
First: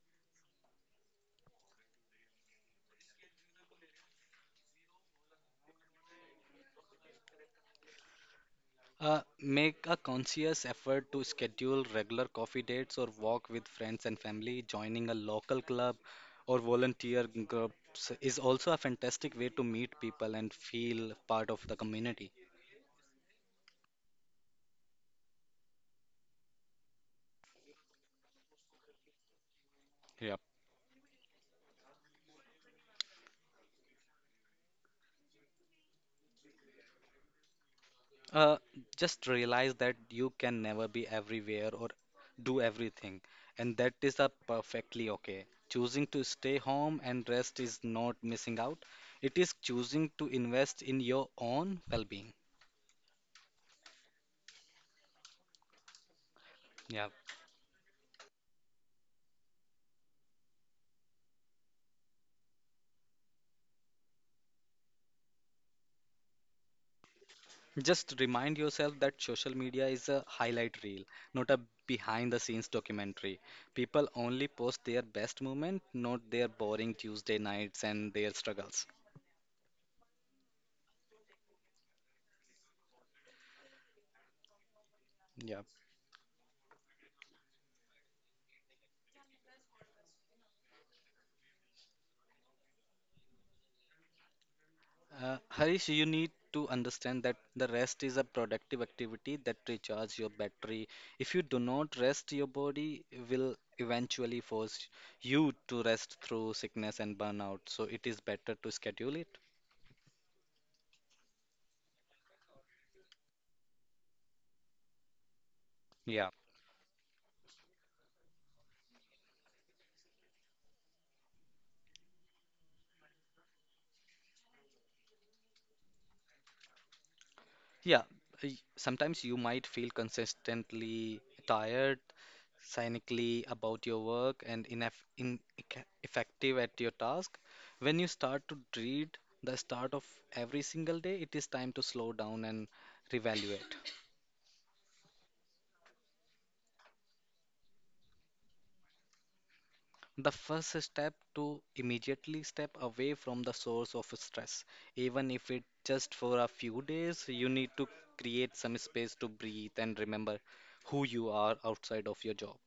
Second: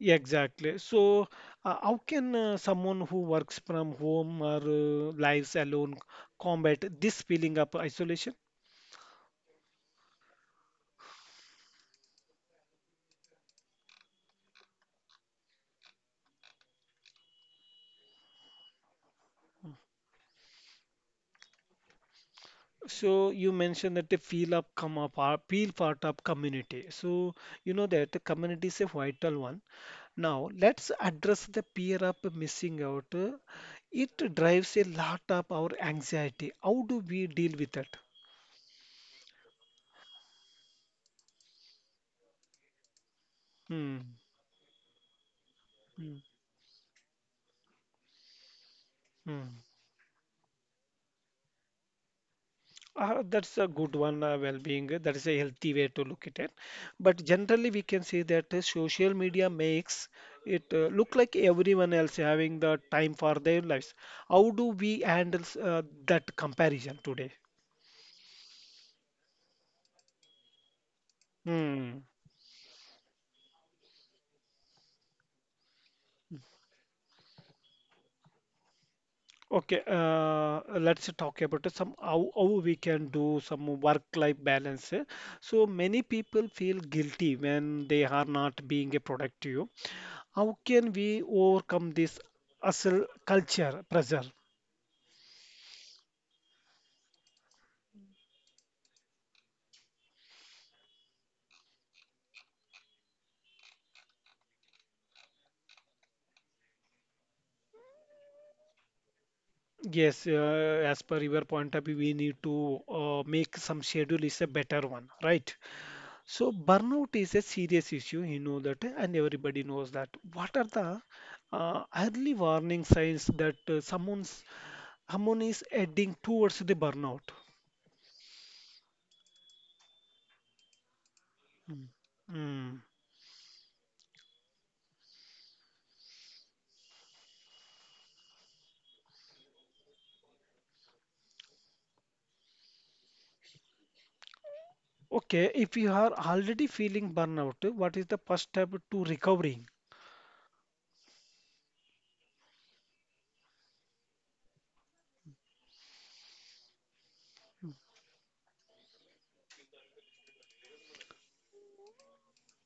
[SPEAKER 1] Yeah, exactly. So, how can someone who works from home or lives alone combat this feeling of isolation?
[SPEAKER 2] Make a conscious effort to schedule regular coffee dates or walk with friends and family. Joining a local club or volunteer groups is also a fantastic way to meet people and feel part of the community.
[SPEAKER 1] So, you mentioned that they feel up, come up, or feel part of community. So, you know that the community is a vital one.
[SPEAKER 2] Yep.
[SPEAKER 1] Now, let's address the fear of missing out. It drives a lot of our anxiety. How do we deal with that?
[SPEAKER 2] Uh, just realize that you can never be everywhere or do everything, and that
[SPEAKER 1] Hmm.
[SPEAKER 2] is a perfectly okay. Choosing
[SPEAKER 1] Hmm.
[SPEAKER 2] to stay home and rest is not missing out. It is
[SPEAKER 1] Hmm.
[SPEAKER 2] choosing to invest in your own well-being.
[SPEAKER 1] That's a good one, well-being. Uh, that is a healthy way to look at it.
[SPEAKER 2] Yeah.
[SPEAKER 1] But generally, we can say that social media makes it look like everyone else having the time for their lives. How do we handle that comparison today?
[SPEAKER 2] Just remind yourself that social media is a highlight reel, not a
[SPEAKER 1] Hmm.
[SPEAKER 2] behind the scenes documentary. People only post their best moment, not their boring Tuesday nights and their struggles.
[SPEAKER 1] Okay, let's talk about some how we can do some work-life balance. Uh,
[SPEAKER 2] Yeah.
[SPEAKER 1] so many people feel guilty when they are not being a productive. How can we overcome this hustle culture pressure?
[SPEAKER 2] Harish, you need to understand that the rest is a productive activity that recharges your battery. If you do not rest, your body will eventually force you to rest through sickness and burnout. So it is better to schedule it.
[SPEAKER 1] Yes, as per your point of view, we need to make some schedule is a better one, right?
[SPEAKER 2] Yeah.
[SPEAKER 1] So burnout is a serious issue, you know that, and everybody knows that. What are the early warning signs that someone is heading towards the burnout?
[SPEAKER 2] Yeah, sometimes you might feel consistently
[SPEAKER 1] Mm.
[SPEAKER 2] tired,
[SPEAKER 1] Mm.
[SPEAKER 2] cynically about your work, and at your task. When you start to dread the start of every single day, it is time to slow down and reevaluate.
[SPEAKER 1] Okay, if you are already feeling burnout, what is the first step to recovering?
[SPEAKER 2] The first step to immediately step away from the source of stress, even if it just for a few days, you need to create some space to breathe and remember who you are outside of your job.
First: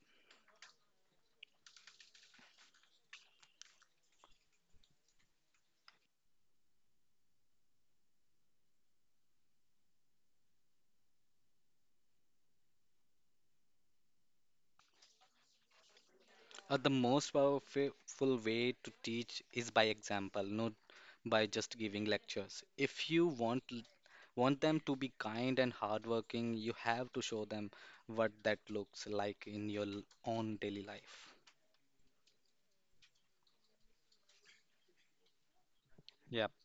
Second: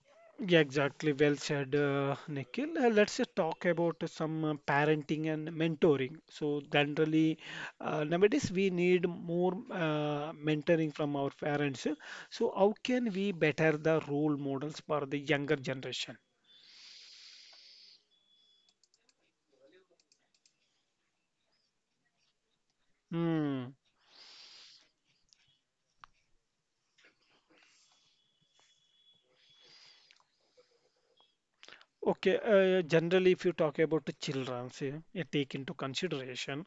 [SPEAKER 1] Yeah, exactly. Well said, Nikhil. Let's just talk about some parenting and mentoring. So, generally, nowadays we need more mentoring from our parents. So, how can we better the role models for the younger generation?
[SPEAKER 2] The most powerful way to teach is by example, not by just giving lectures. If you
[SPEAKER 1] Hmm.
[SPEAKER 2] want them to be kind and hardworking, you have to show them what that looks like in your own daily life.
[SPEAKER 1] Okay, generally, if you talk about the children, say, take into
[SPEAKER 2] Yeah,
[SPEAKER 1] consideration,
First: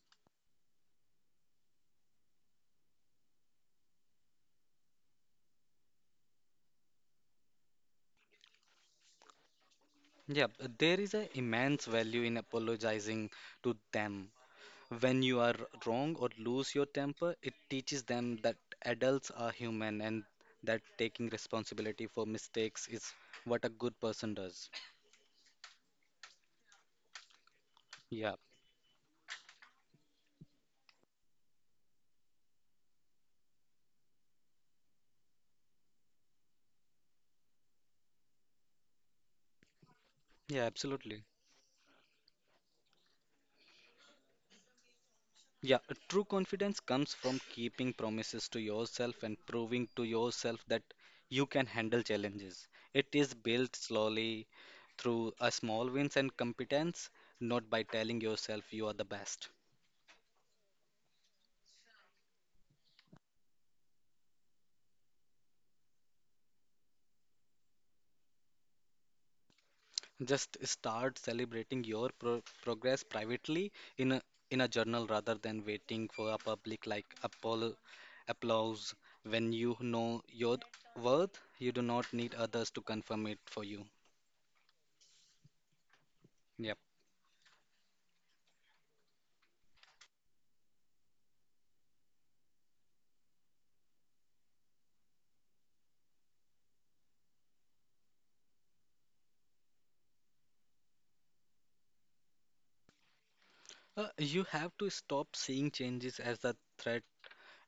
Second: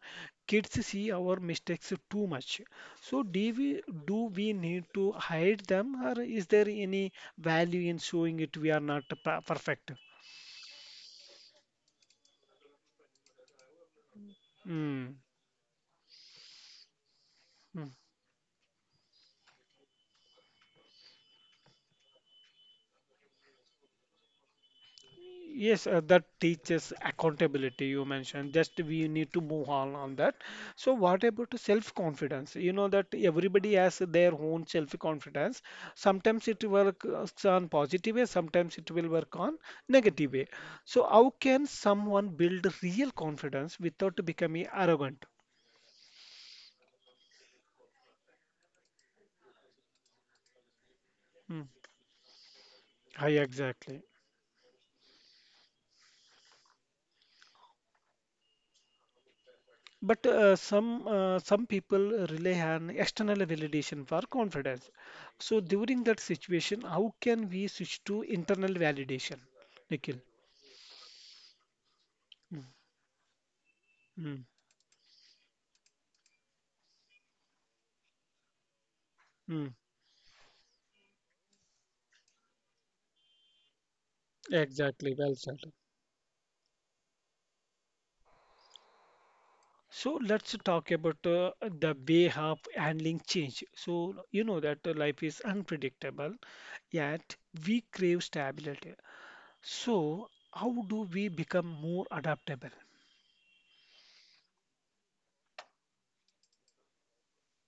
[SPEAKER 1] kids see our mistakes too much. So, do we need to hide them, or is there any value in showing it we are not perfect?
[SPEAKER 2] yeah. There is an immense value in apologizing to them.
[SPEAKER 1] Mm.
[SPEAKER 2] When you are wrong or lose your temper, it teaches them that adults are human and that taking responsibility for mistakes is what a good person does.
[SPEAKER 1] Yes, that teaches accountability you
[SPEAKER 2] Yeah,
[SPEAKER 1] mentioned. Just we need to move on that. So what about self-confidence? You know that everybody has their own self-confidence. Sometimes it works on positive way, sometimes it will work on negative way.
[SPEAKER 2] yeah,
[SPEAKER 1] So
[SPEAKER 2] absolutely.
[SPEAKER 1] how can someone build real confidence without becoming arrogant?
[SPEAKER 2] Yeah, a true confidence comes from keeping promises to yourself and proving to yourself that you can
[SPEAKER 1] Mm.
[SPEAKER 2] handle challenges. It
[SPEAKER 1] Hi,
[SPEAKER 2] is built
[SPEAKER 1] exactly.
[SPEAKER 2] slowly through a small wins and competence, not by telling yourself you are the best.
[SPEAKER 1] But some people rely on external validation for confidence. So during that situation, how can we switch to internal validation, Nikhil?
[SPEAKER 2] Just start celebrating your pro
[SPEAKER 1] Mm,
[SPEAKER 2] progress privately in a
[SPEAKER 1] mm,
[SPEAKER 2] in a journal rather than waiting for a public like apollo applause. When
[SPEAKER 1] mm.
[SPEAKER 2] you know your worth, you do not need others to confirm it for you.
[SPEAKER 1] Exactly, well said.
[SPEAKER 2] Yep.
[SPEAKER 1] So let's talk about the way of handling change. So you know that life is unpredictable, yet we crave stability. So how do we become more adaptable?
[SPEAKER 2] You have to stop seeing changes as a threat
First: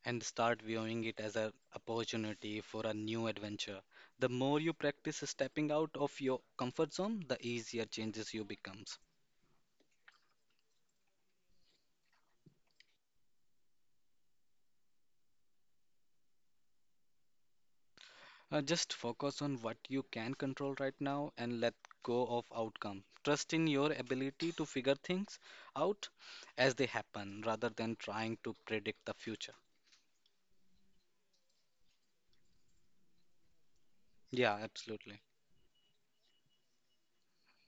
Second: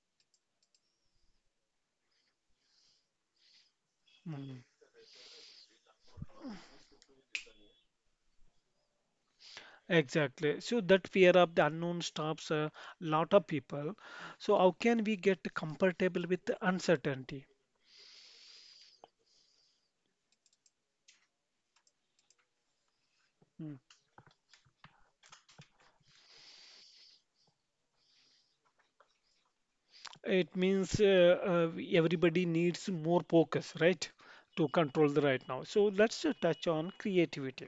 [SPEAKER 2] and start viewing it as an opportunity for a new adventure. The more
[SPEAKER 1] Hmm.
[SPEAKER 2] you practice stepping out of your comfort zone, the easier changes you becomes.
[SPEAKER 1] Exactly. So that fear of the unknown stops a lot of people. So how can we get comfortable with the uncertainty?
[SPEAKER 2] Just focus on what you can control right now and let go of outcome. Trust in
[SPEAKER 1] Mm.
[SPEAKER 2] your ability to figure things out as they happen rather than trying to predict the future.
[SPEAKER 1] It means everybody needs more focus, right,
[SPEAKER 2] Yeah,
[SPEAKER 1] to control the
[SPEAKER 2] absolutely.
[SPEAKER 1] right now. So let's touch on creativity.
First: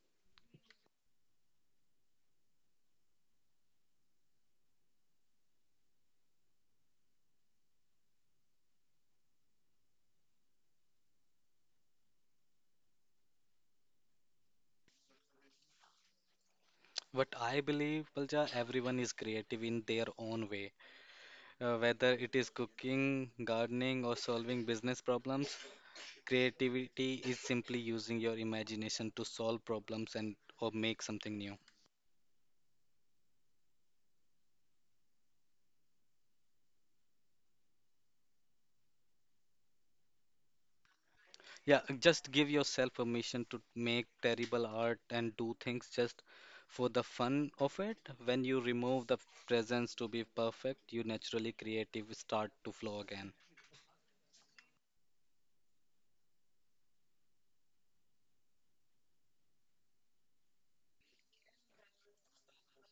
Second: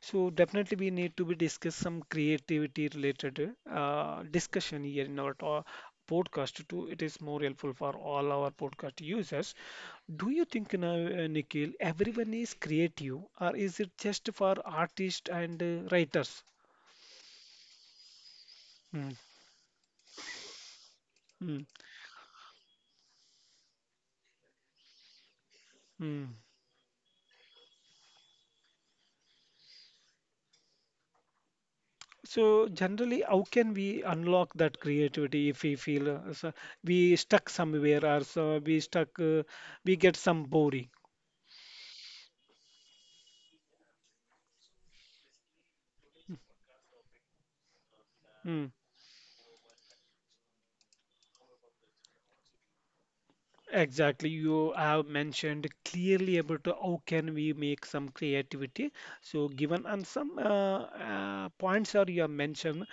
[SPEAKER 1] So definitely we need to be discuss some creativity related discussion here in our podcast too. It is more helpful for all our podcast users. Do you think now, Nikhil, everyone is creative or is it just for artists and writers?
[SPEAKER 2] What I believe, Palja, everyone is
[SPEAKER 1] Mm,
[SPEAKER 2] creative in their own way.
[SPEAKER 1] mm,
[SPEAKER 2] Whether it is cooking, gardening, or solving business problems,
[SPEAKER 1] mm.
[SPEAKER 2] creativity is simply using your imagination to solve problems and or make something new.
[SPEAKER 1] So generally, how can we unlock that creativity if we feel so we stuck somewhere or so we stuck, we get some boring?
[SPEAKER 2] Yeah, just give yourself permission to make terrible art and do things just for the fun of it. When you
[SPEAKER 1] Hmm.
[SPEAKER 2] remove the presence to be perfect, you naturally creative start to flow again.
[SPEAKER 1] Exactly, you have mentioned clearly about how can we make some creativity. So given on some points are you have mentioned,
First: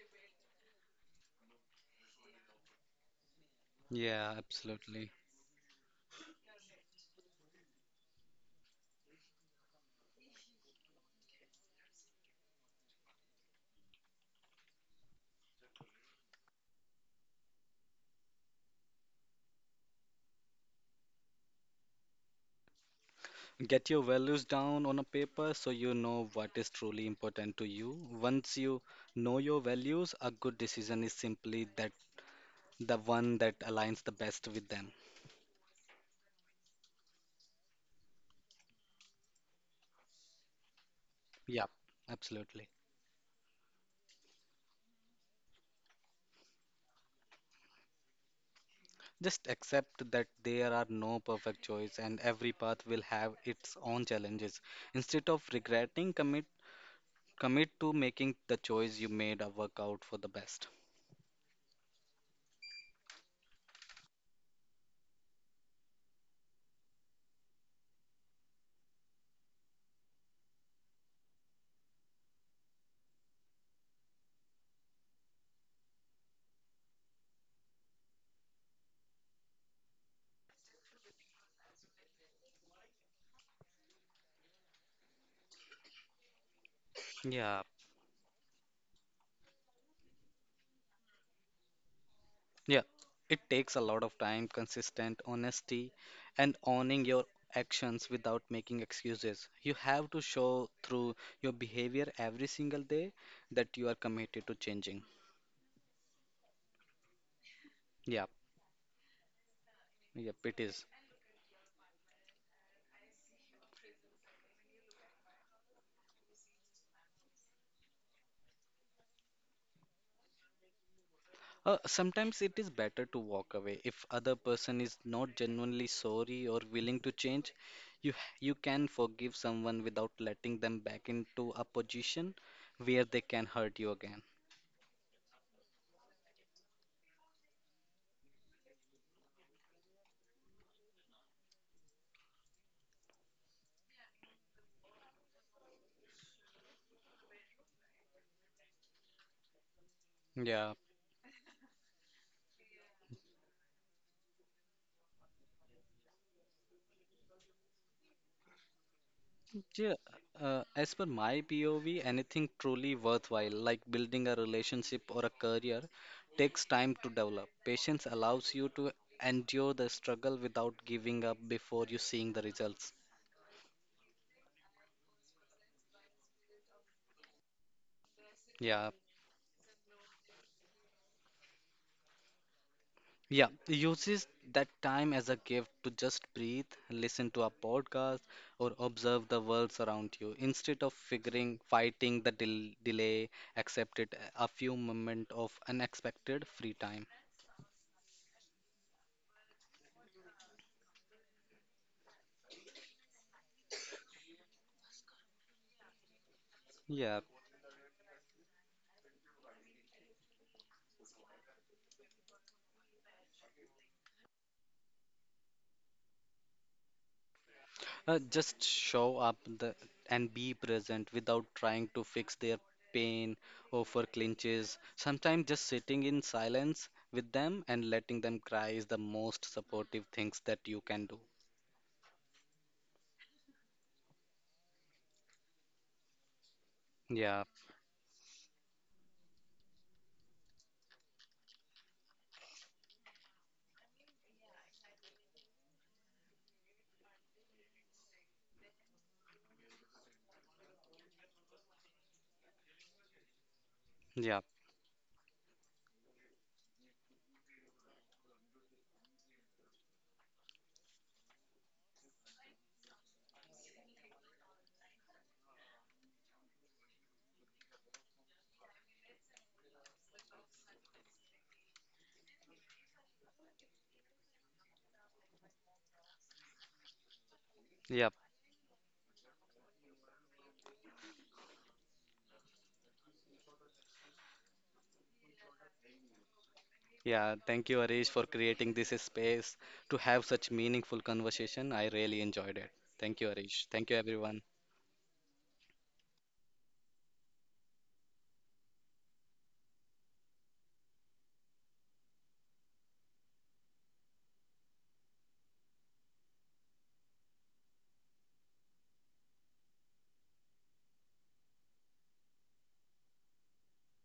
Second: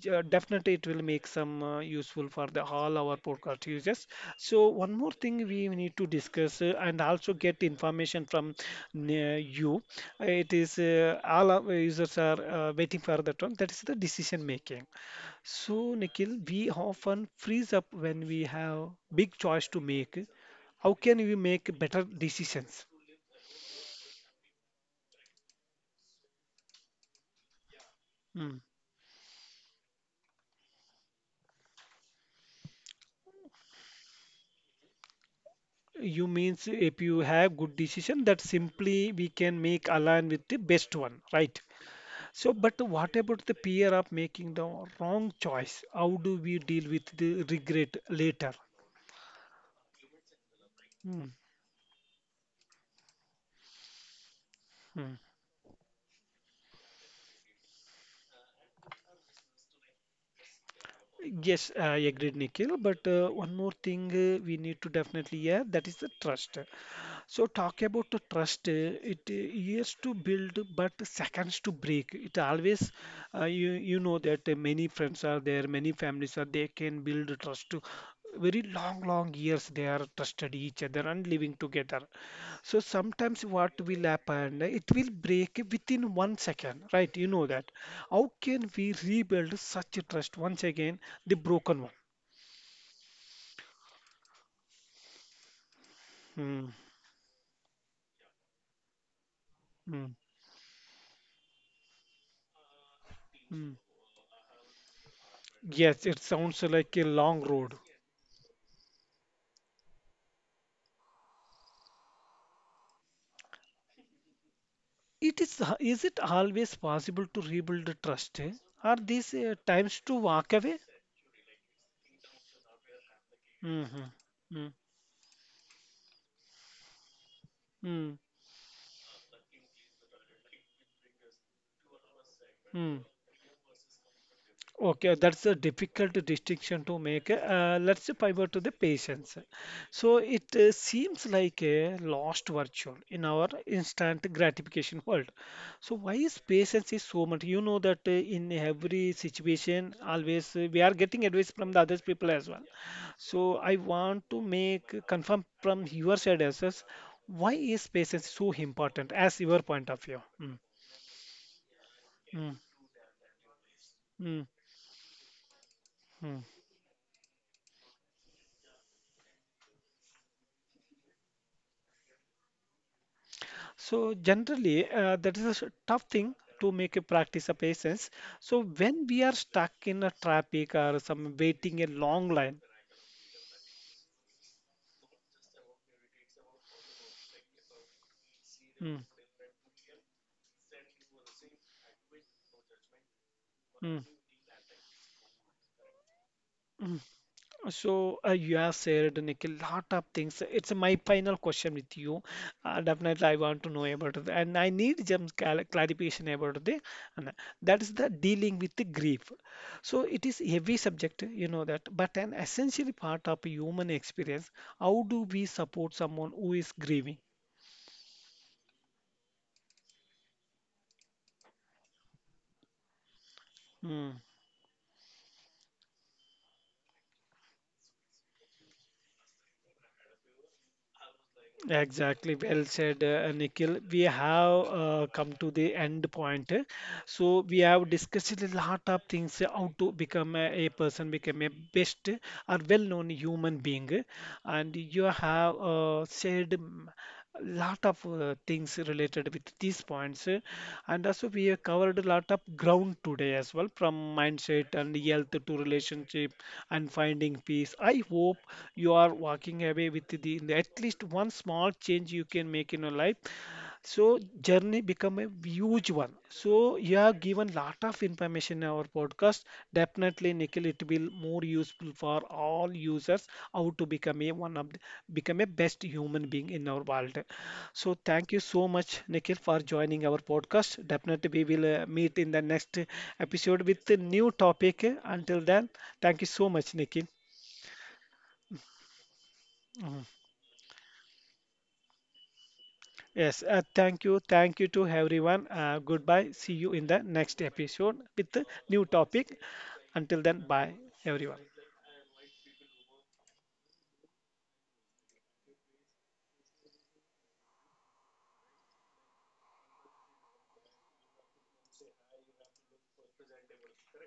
[SPEAKER 1] definitely it will make some useful for the all our podcast users.
[SPEAKER 2] Yeah,
[SPEAKER 1] So one
[SPEAKER 2] absolutely.
[SPEAKER 1] more thing we need to discuss and also get information from you. It is all our users are waiting for that one. That is the decision making. So Nikhil, we often freeze up when we have big choice to make, how can you make better decisions?
[SPEAKER 2] Get your values down on a paper so you know what is truly important to you.
[SPEAKER 1] Mm.
[SPEAKER 2] Once you know your values, a good decision is simply that the one that aligns the best with them.
[SPEAKER 1] You means if you have good decision that simply we can make align with the best one, right?
[SPEAKER 2] Yeah,
[SPEAKER 1] So
[SPEAKER 2] absolutely.
[SPEAKER 1] but what about the fear of making the wrong choice? How do we deal with the regret later?
[SPEAKER 2] Just accept that there are no
[SPEAKER 1] Mm,
[SPEAKER 2] perfect choice and every path will have its own challenges.
[SPEAKER 1] mm.
[SPEAKER 2] Instead of regretting, commit to making the choice you made a work out for the best.
[SPEAKER 1] Yes, I agreed, Nikhil. But one more thing we need to definitely, yeah, that is the trust. So talk about the trust. It years to build, but seconds to break. It always, you know that many friends are there, many families are. They can build trust to very long, long years. They are trusted each other and living together. So sometimes what will happen? It will break within 1 second, right? You know
[SPEAKER 2] Yeah.
[SPEAKER 1] that. How can we rebuild such a trust once again? The broken one.
[SPEAKER 2] Yeah, it takes a lot of time, consistent honesty, and
[SPEAKER 1] Hmm.
[SPEAKER 2] owning your actions without making excuses. You
[SPEAKER 1] Hmm.
[SPEAKER 2] have to show through your behavior every single day
[SPEAKER 1] Hmm.
[SPEAKER 2] that you are committed to changing.
[SPEAKER 1] Yes, it sounds like a long road.
[SPEAKER 2] Yeah, yep, it is.
[SPEAKER 1] It is it always possible to rebuild the trust? Eh? Are these times to walk away?
[SPEAKER 2] Sometimes it is better to walk away if other
[SPEAKER 1] Mm-hmm.
[SPEAKER 2] person is not genuinely sorry or willing to change. You you can forgive someone without letting them back into a position
[SPEAKER 1] Mm-hmm.
[SPEAKER 2] where they can hurt you again.
[SPEAKER 1] Okay, that's a difficult distinction to make. Let's pivot to the patience. So it seems like a lost virtue in our instant gratification world. So why is patience is so much? You know that in every situation, always
[SPEAKER 2] Yeah.
[SPEAKER 1] we are getting advice from the other people as well. So I want to make confirm from your side as well. Why is patience so important as your point
[SPEAKER 2] Yeah,
[SPEAKER 1] of view? Mm,
[SPEAKER 2] as per my POV, anything
[SPEAKER 1] mm,
[SPEAKER 2] truly worthwhile, like building a
[SPEAKER 1] mm,
[SPEAKER 2] relationship or a career,
[SPEAKER 1] mm.
[SPEAKER 2] takes time to develop. Patience allows you to endure the struggle without giving up before you seeing the results.
[SPEAKER 1] So generally, that is a tough thing to make a practice of patience. So
[SPEAKER 2] Yeah.
[SPEAKER 1] when we are stuck in a traffic or some waiting a long line,
[SPEAKER 2] Yeah, uses that time as a gift to just breathe, listen to a podcast, or
[SPEAKER 1] mm,
[SPEAKER 2] observe the world around you. Instead of fighting the delay, accept
[SPEAKER 1] mm,
[SPEAKER 2] it a few moment of unexpected free
[SPEAKER 1] mm,
[SPEAKER 2] time.
[SPEAKER 1] so you have shared Nick, a lot of things. It's my final question with you. Definitely, I want to know about it, and I need some clarification about the,
[SPEAKER 2] Yeah,
[SPEAKER 1] and that is the dealing with the grief. So it is heavy subject, you know that, but an essential part of human experience. How do we support someone who is grieving?
[SPEAKER 2] just show up the, and be present without trying to fix their pain or for
[SPEAKER 1] Hmm.
[SPEAKER 2] clinches. Sometimes just sitting in silence with them and letting them cry is the most supportive things that you can do.
[SPEAKER 1] Exactly, well said, Nikhil. We have come to the end point. So
[SPEAKER 2] Yeah,
[SPEAKER 1] we have discussed a lot of things how to become a person, become a best or well-known human being, and you have said lot of things related with these points. And also, we have covered a lot of ground today as well, from
[SPEAKER 2] yeah,
[SPEAKER 1] mindset and health to relationship and finding peace. I hope you are walking away with the at least one small change you can make in your life. So journey become a huge one. So you have given lot of information in our podcast. Definitely, Nikhil, it will more useful for all users how to become a one of the, become a best human being in our world. So
[SPEAKER 2] yeah,
[SPEAKER 1] thank you so much, Nikhil, for joining our podcast. Definitely, we will meet in the next episode with a new topic. Until then, thank you so much, Nikhil.
[SPEAKER 2] yeah. Thank you, Arish, for creating this space to
[SPEAKER 1] Mhm.
[SPEAKER 2] have such meaningful conversation. I really enjoyed it. Thank you,
[SPEAKER 1] Yes,
[SPEAKER 2] Arish. Thank you, everyone.
[SPEAKER 1] thank you to everyone. Goodbye. See you in the next episode with a new topic. Until then, bye, everyone.